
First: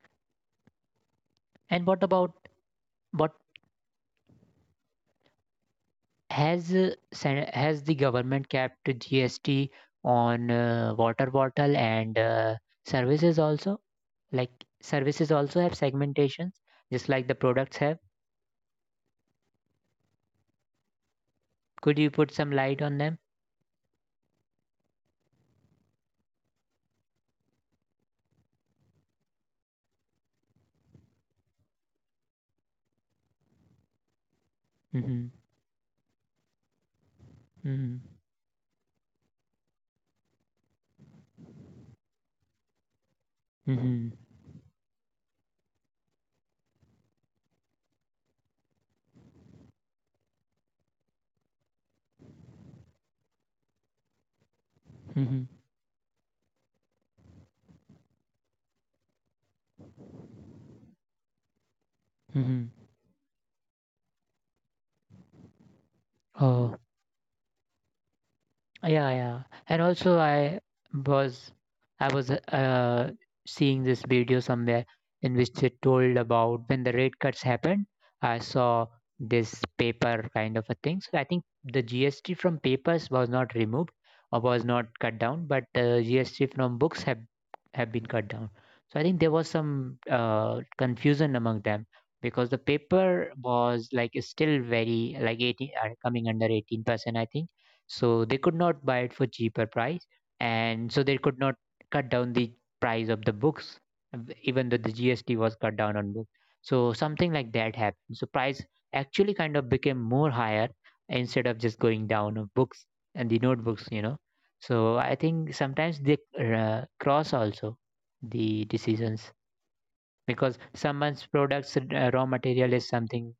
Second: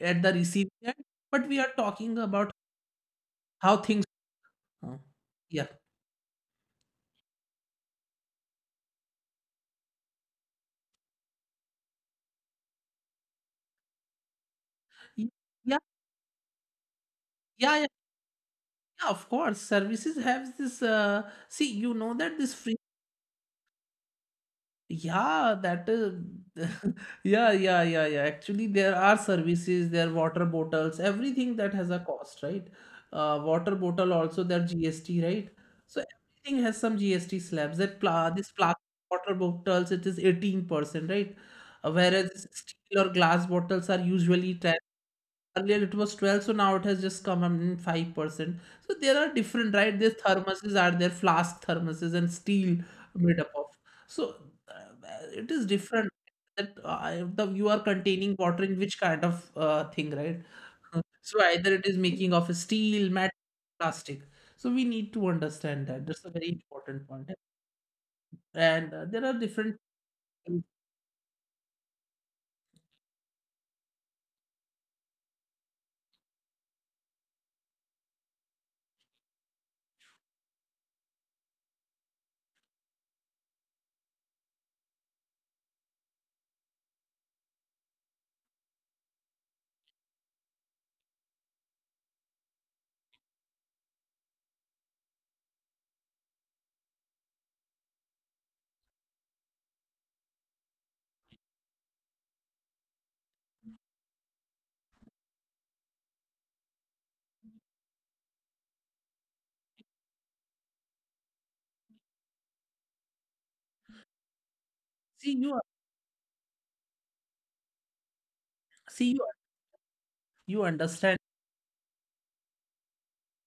A: at the receiving end, but we are
B: And what
A: talking
B: about,
A: about
B: what,
A: how things. Huh? Yeah.
B: has has the government kept GST on water bottle and services also? Like,
A: Y-
B: services also have
A: Yeah.
B: segmentations, just like the
A: Yeah.
B: products
A: Yeah.
B: have.
A: Yeah, of course, services have this. See, you
B: Could you
A: know
B: put
A: that
B: some
A: this.
B: light on them?
A: Yeah, that <laughs> yeah, yeah, yeah, yeah. Actually, there are services, there are water bottles, everything that has a cost, right? Water bottle also their GST,
B: Mm-hmm.
A: right? So everything has some GST slabs. That
B: Mm-hmm.
A: pla This plastic water bottles, it is 18%, right? Whereas steel or glass bottles are
B: Mm-hmm.
A: usually 10. Earlier it was 12, so now it has just come up in 5%. So there are different, right? These thermoses are there, flask thermoses and steel made up of. So, uh,
B: Mm-hmm.
A: it is different that I the you are containing water in which kind of thing, right? <laughs> So either it is making of a
B: Mm-hmm.
A: steel, metal, plastic. So we need to understand that. That's a very
B: Oh.
A: important point. And
B: Yeah,
A: there are
B: yeah.
A: different.
B: And also was I was seeing this video somewhere in which they told about when the rate cuts happened. I saw this paper kind of a thing. So I think the GST from papers was not removed or was not cut down, but the GST from books have been cut down. So I think there was some confusion among them, because the paper was like still very like 18, coming under 18%, I think, so they could not buy it for cheaper price and so they could not cut down the price of the books, even though the GST was cut down on books. So something like that happened, so price actually kind of became more higher instead of just going down, of books and the notebooks, you know. So I
A: See
B: think
A: you.
B: sometimes they cross also the
A: See you.
B: decisions,
A: You
B: because
A: understand.
B: someone's products raw material is something.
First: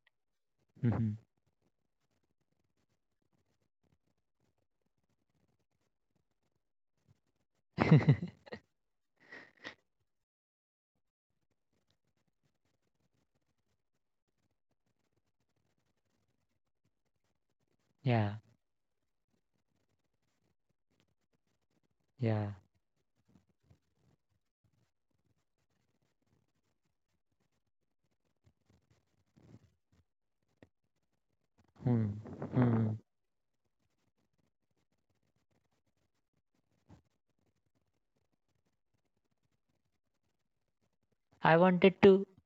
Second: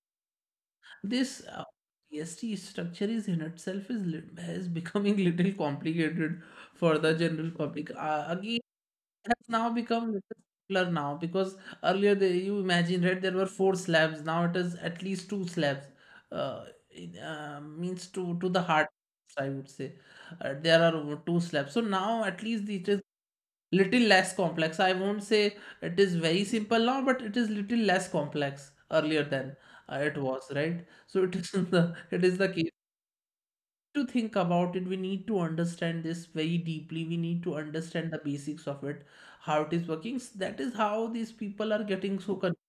B: Mhm.
A: This GST structure is in itself is is becoming <laughs> little complicated for the general public.
B: <laughs>
A: Again, it has now become little simpler now because earlier they, you imagine right, there were four slabs. Now it is at least two slabs. Uh, in, means to
B: yeah.
A: to the hard, I would say, there are over two slabs. So now at
B: Yeah.
A: least it is little less complex. I won't say it is very simple now, but it is little less complex earlier than it was, right, so it is <laughs> the it
B: Hmm.
A: is the case.
B: Hmm.
A: To think about it, we need to understand this very deeply. We need to understand the basics of it, how it is working. That is how these people
B: I
A: are getting
B: wanted
A: so
B: to.
A: confused.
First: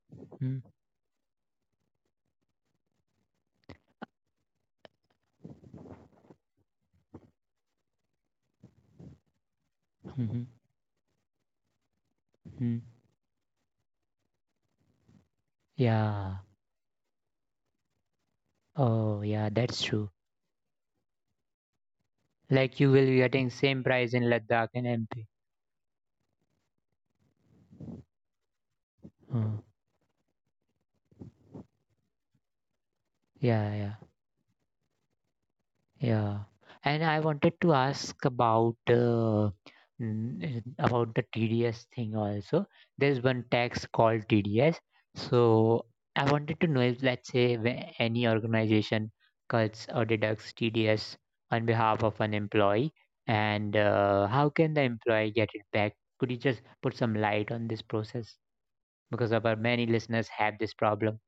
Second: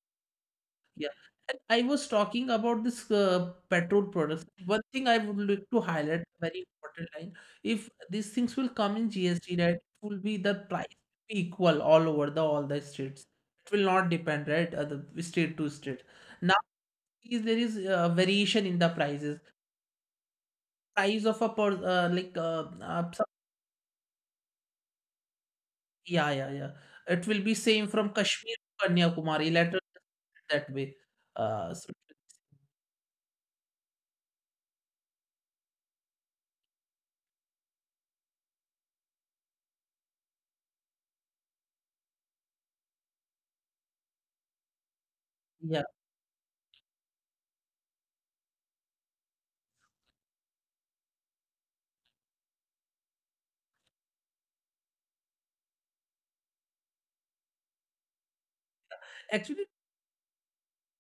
A: Yeah. And I was talking about this petrol products. One thing I would like to highlight, a very important line, if these things will come in GST, right, it will
B: Mm-hmm.
A: be the price be equal all over the all
B: Hmm.
A: the states. It will not depend, right, the state to state.
B: Yeah.
A: Now there is variation in the
B: Oh, yeah,
A: prices.
B: that's true.
A: Price of a per, like
B: Like, you will be
A: some-
B: getting same price in Ladakh and MP.
A: yeah, yeah, yeah. It will be same from Kashmir to
B: Mm.
A: Kanyakumari. Let us that way. So,
B: Yeah, yeah. Yeah, and I wanted to ask about about the TDS thing also. There's one tax called TDS. So
A: yeah.
B: I wanted to know if, let's say, any organization cuts or deducts TDS on behalf of an employee, and how can the employee get it back? Could you just put some light on this process? Because of our many
A: Actually,
B: listeners have this problem.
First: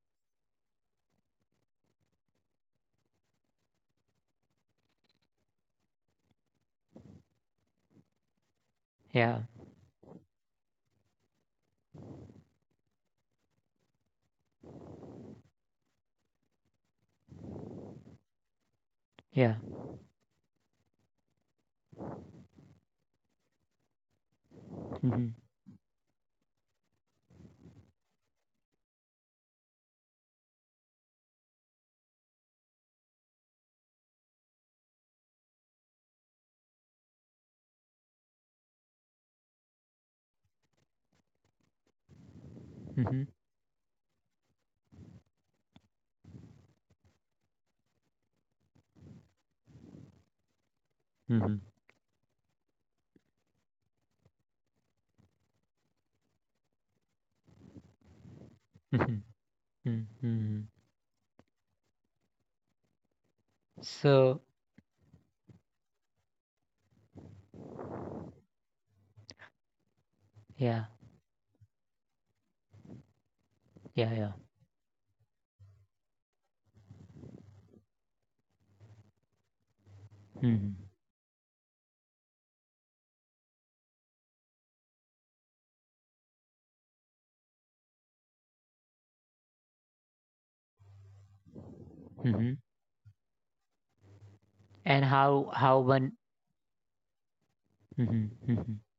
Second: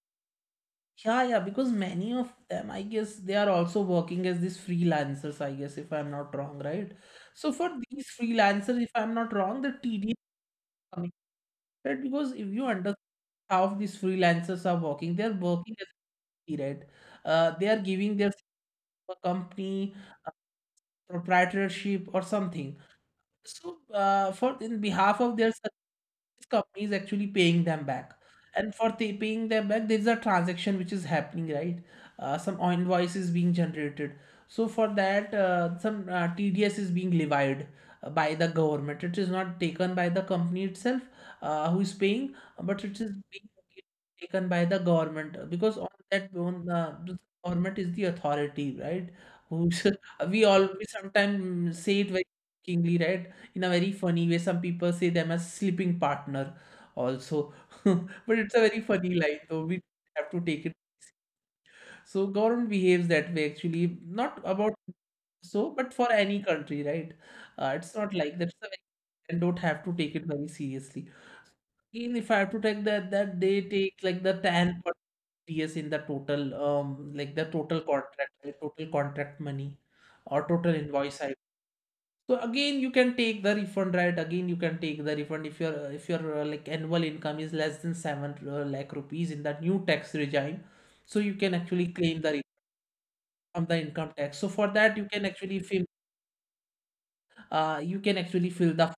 A: yeah, yeah, because many of them, I guess, they are also working as these freelancers, I guess, if I'm not wrong, right? So for these freelancers, if I'm not
B: Yeah,
A: wrong, the TDS coming, right? Because if you understand how these freelancers are working, they're working as a TD, right? They are giving their
B: yeah.
A: company uh, proprietorship or something. So, for in behalf
B: Mm-hmm,
A: of their service, company is actually paying them back. And for the paying them back, there is a transaction which is happening, right? Some invoice is being generated. So for that, some TDS is being levied by the government. It is not taken by the company itself, who is paying, but it is
B: mm-hmm,
A: being taken by the government because on that on the government is the authority, right? Who's <laughs> we all we
B: mm-hmm, mm-hmm.
A: sometimes say it very jokingly, right, in a very funny way. Some people say them as sleeping partner also, <laughs> but it's a very funny line, so we
B: Mm-hmm.
A: have to
B: Mm-hmm.
A: take it. So government behaves that way actually,
B: So
A: not about so, but for any country, right? It's not like that's a very and don't have to take it very
B: yeah,
A: seriously. Even if I have to take that, that they take
B: yeah,
A: like
B: yeah.
A: the 10 TS in the total, like the total contract money or total
B: Hmm,
A: invoice. I so again, you can take the refund, right? Again, you can take the refund if your like annual income is less than seven lakh rupees in that new tax regime. So you can actually claim the refund
B: hmm.
A: from the income tax. So for that,
B: And
A: you can actually
B: how
A: fill,
B: one?
A: you can
B: Hmm,
A: actually
B: hmm.
A: fill the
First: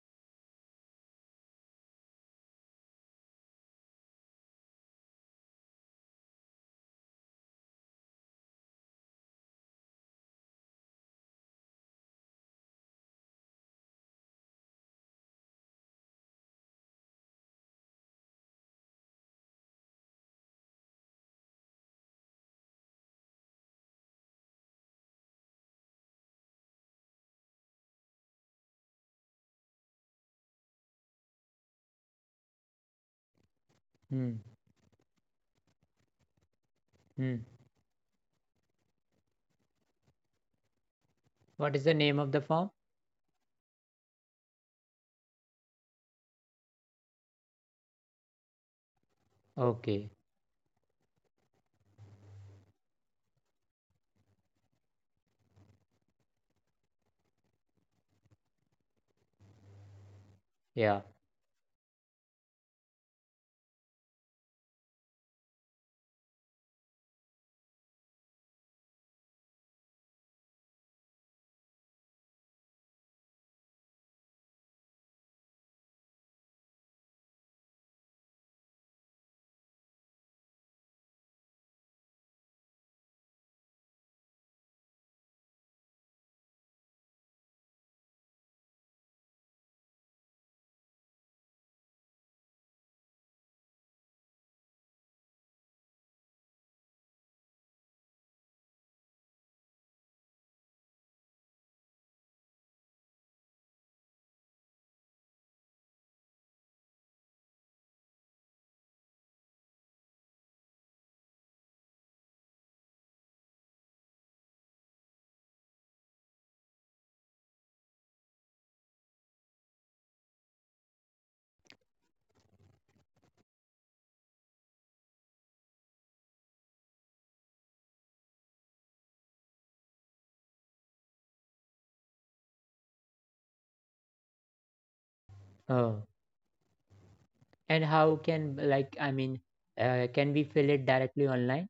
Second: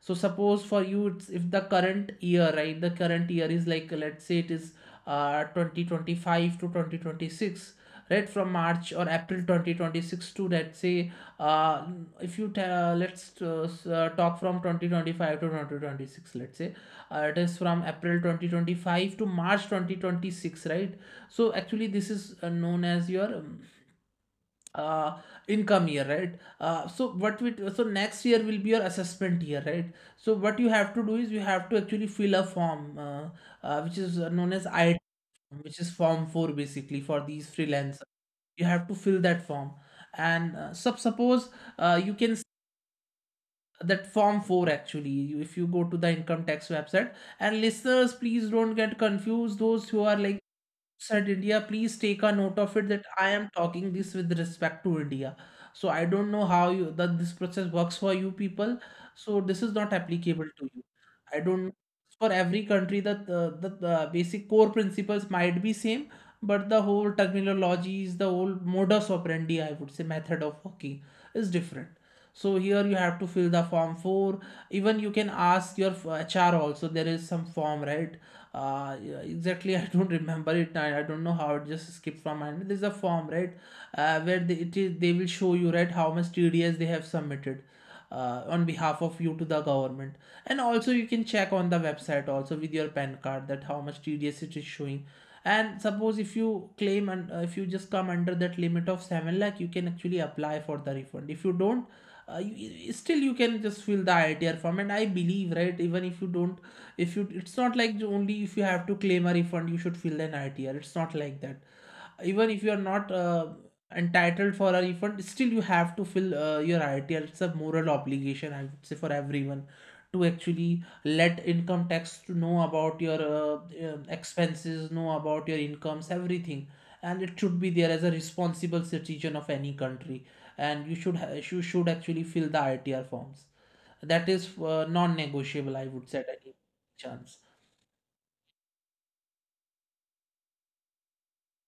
A: so suppose for you it's, if the current year, right, the current year is like, let's say it is 2025 to 2026, right, from March or April 2026 to, let's say, uh if you ta- let's talk from 2025 to 2026, let's say, it is from April 2025 to March 2026, right. So actually this is known as your uh income year, right? So what we, so next year will be your assessment year, right? So what you have to do is you have to actually fill a form, which is
B: Mm-hmm.
A: known as I which is form 4, basically, for
B: Mm-hmm.
A: these freelancers, you have to fill that form, and suppose
B: What is the
A: you
B: name of
A: can
B: the form?
A: that form 4 actually, you, if you go to the income tax website, and listeners please don't get confused, those who
B: Okay.
A: are like said India, please take a note of it that I am talking this with respect to India. So I don't know how you that this process works for you people. So this is not applicable to you.
B: Yeah.
A: I don't for every country the basic core principles might be same, but the whole terminologies, the whole modus operandi, I would say, method of working, is different. So here you have to fill the form 4. Even you can ask your HR also, there is some form, right? Yeah, exactly. <laughs> I don't remember it I don't know how it just skipped from my mind. There's a form, right? Where they, it is, they will show you right how much TDS they have submitted on behalf of you to the government. And also you can check on the website also with your PAN card, that how much TDS it is showing. And suppose if you claim and if you just come under that limit of 7 lakh, you can actually apply for the refund. If you don't still you can just fill the ITR form, and I believe right, even if you don't, if you it's not like only if you have to claim a refund you should fill an ITR, it's not like that. Even if you are not entitled for a refund, still you have to fill your ITR. It's a moral obligation, I would say, for everyone to actually let income tax to know about your expenses, know about your incomes, everything. And it should be there as a responsible citizen of any country, and you should you should actually fill the ITR forms. That is non-negotiable, I
B: Oh.
A: would say, at any chance.
B: And how can, like I mean, can we fill it directly online?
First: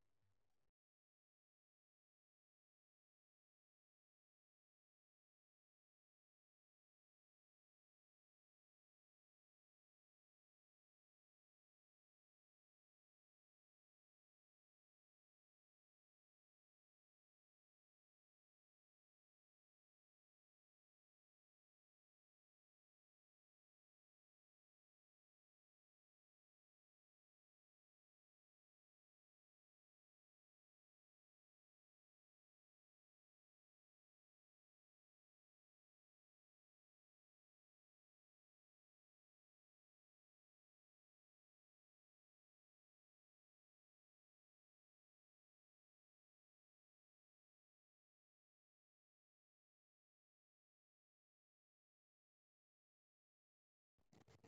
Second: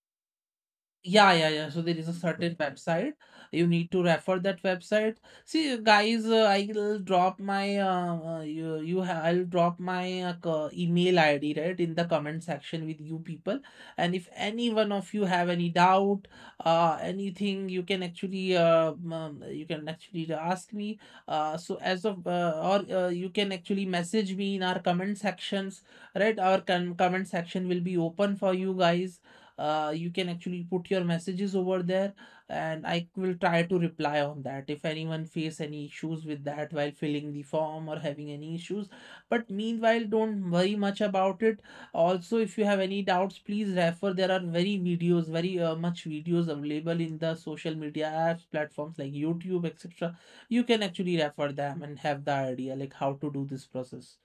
A: Yeah, yeah, yeah. So there is a certain website. You need to refer that website. See, guys, I'll drop my I'll drop my email ID right in the comment section with you people. And if any one of you have any doubt, anything, you can actually ask me. So as of or You can actually message me in our comment sections, right? Our comment section will be open for you guys, you can actually put your messages over there, and I will try to reply on that if anyone face any issues with that while filling the form or having any issues. But meanwhile, don't worry much about it. Also, if you have any doubts, please refer. There are very videos, very, much videos available in the social media apps, platforms like YouTube, etc. You can actually refer them and have the idea like how to do this process.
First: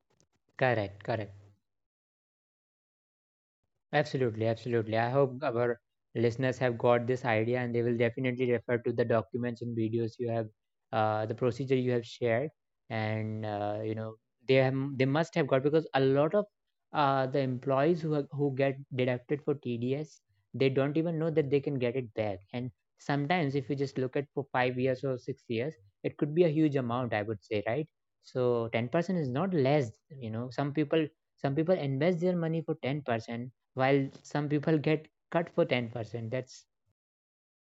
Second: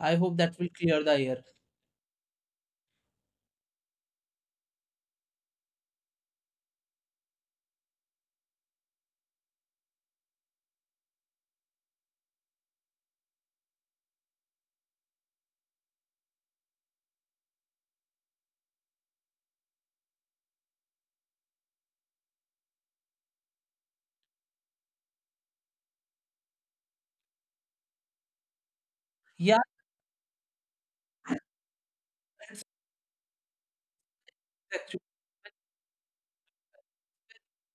A: I hope that will clear
B: Correct.
A: the
B: Correct.
A: air.
B: Absolutely, absolutely. I hope our listeners have got this idea and they will definitely refer to the documents and videos you have, the procedure you have shared, and you know, they must have got, because a lot of the employees who are, who get deducted for TDS, they don't even know that they can get it back, and sometimes if you just look at for 5 years or 6 years, it could be a huge amount, I would say, right? So 10% is
A: Yeah,
B: not less. You know, some people, some people invest their
A: that's
B: money for 10%, while some people
A: actually.
B: get cut for 10%. That's,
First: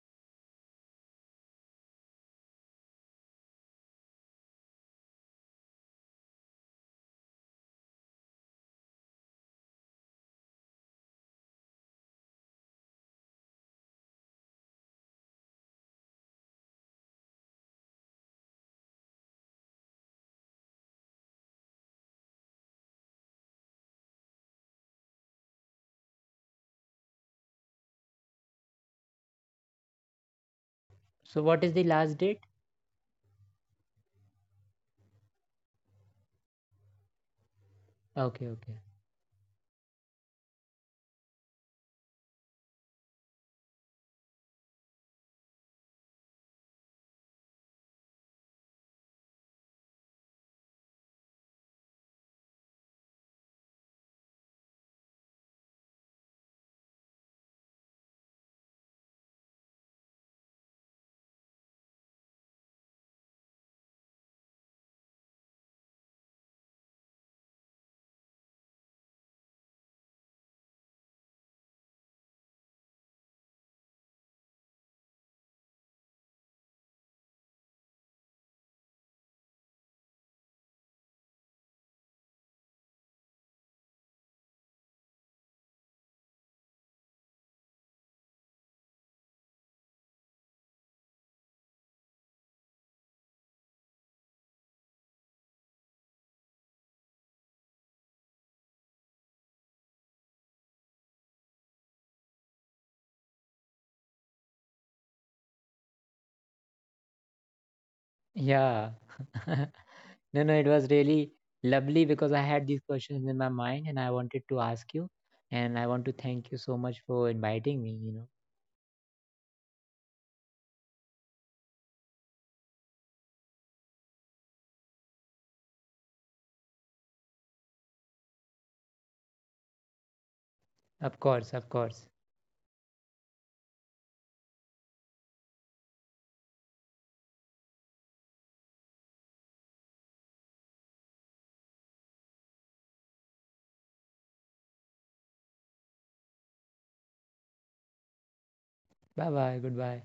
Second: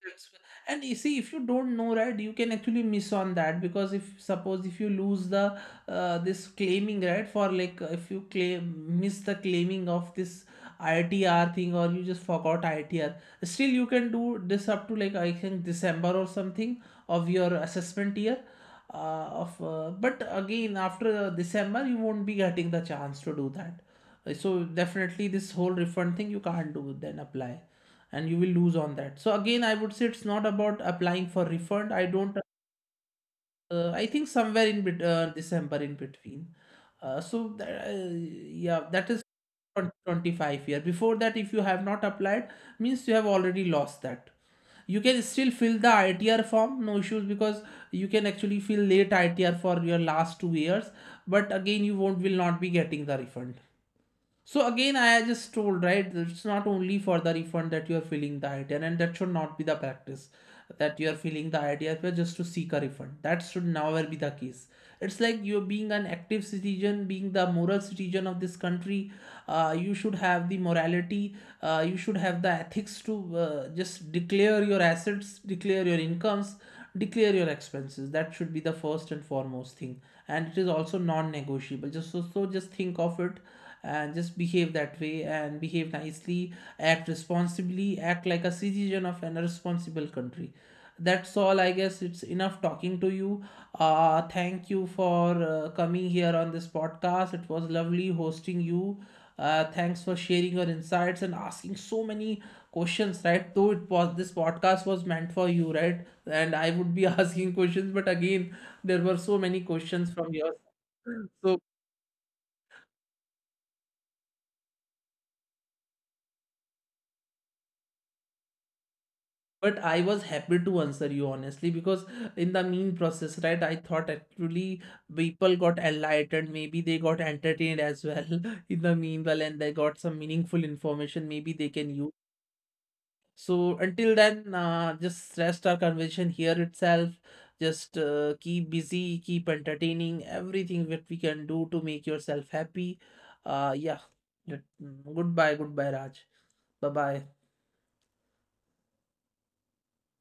A: That's- And you see, if you don't know, right, you can actually miss on that, because if suppose if you lose the this claiming, right, for like if you claim miss the claiming of this ITR thing, or you just forgot ITR, still you can do this up to like I think December or something of your assessment year. Of But again after December you won't be getting the chance to do that. So definitely this whole refund thing you can't do, then apply, and you will lose on that. So again I would say it's not about applying for
B: so what is the
A: refund, I
B: last
A: don't
B: date?
A: I think somewhere in December in between, uh, so that, uh,
B: Okay,
A: yeah,
B: okay.
A: that is 25 year, before that if you have not applied means you have already lost that. You can still fill the ITR form, no issues, because you can actually fill late ITR for your last 2 years, but again you won't will not be getting the refund. So again, I just told right, it's not only for the refund that you are feeling the idea, and that should not be the practice that you are feeling the idea but just to seek a refund. That should never be the case. It's like you're being an active citizen, being the moral citizen of this country. You should have the morality. You should have the ethics to just declare your assets, declare your incomes, declare your expenses. That should be the first and foremost thing, and it is also non-negotiable. Just so, so just think of it and just behave that way and behave nicely, act responsibly, act like a citizen of an responsible country. That's all, I guess. It's enough talking to you. Thank you for coming here on this podcast, it was lovely hosting you. Thanks for sharing your insights and asking so many questions, right, though it was this podcast was meant for you right, and I would be <laughs> asking questions, but again there
B: Yeah.
A: were so many
B: <laughs>
A: questions from your,
B: No, no, it was really
A: so
B: lovely because I had these questions in my mind and I wanted to ask you, and I want to thank you so much for inviting me, you know.
A: but I was happy to answer you honestly, because in the mean process right I thought actually people got enlightened, maybe they got entertained as well <laughs> in the meanwhile, and they got some meaningful information
B: Of
A: maybe they
B: course, of
A: can use.
B: course.
A: So until then, just rest our conversation here itself, just keep busy, keep entertaining, everything that we can do to make yourself happy. Yeah. Let- Goodbye, goodbye Raj, bye bye.
B: Bye bye, goodbye.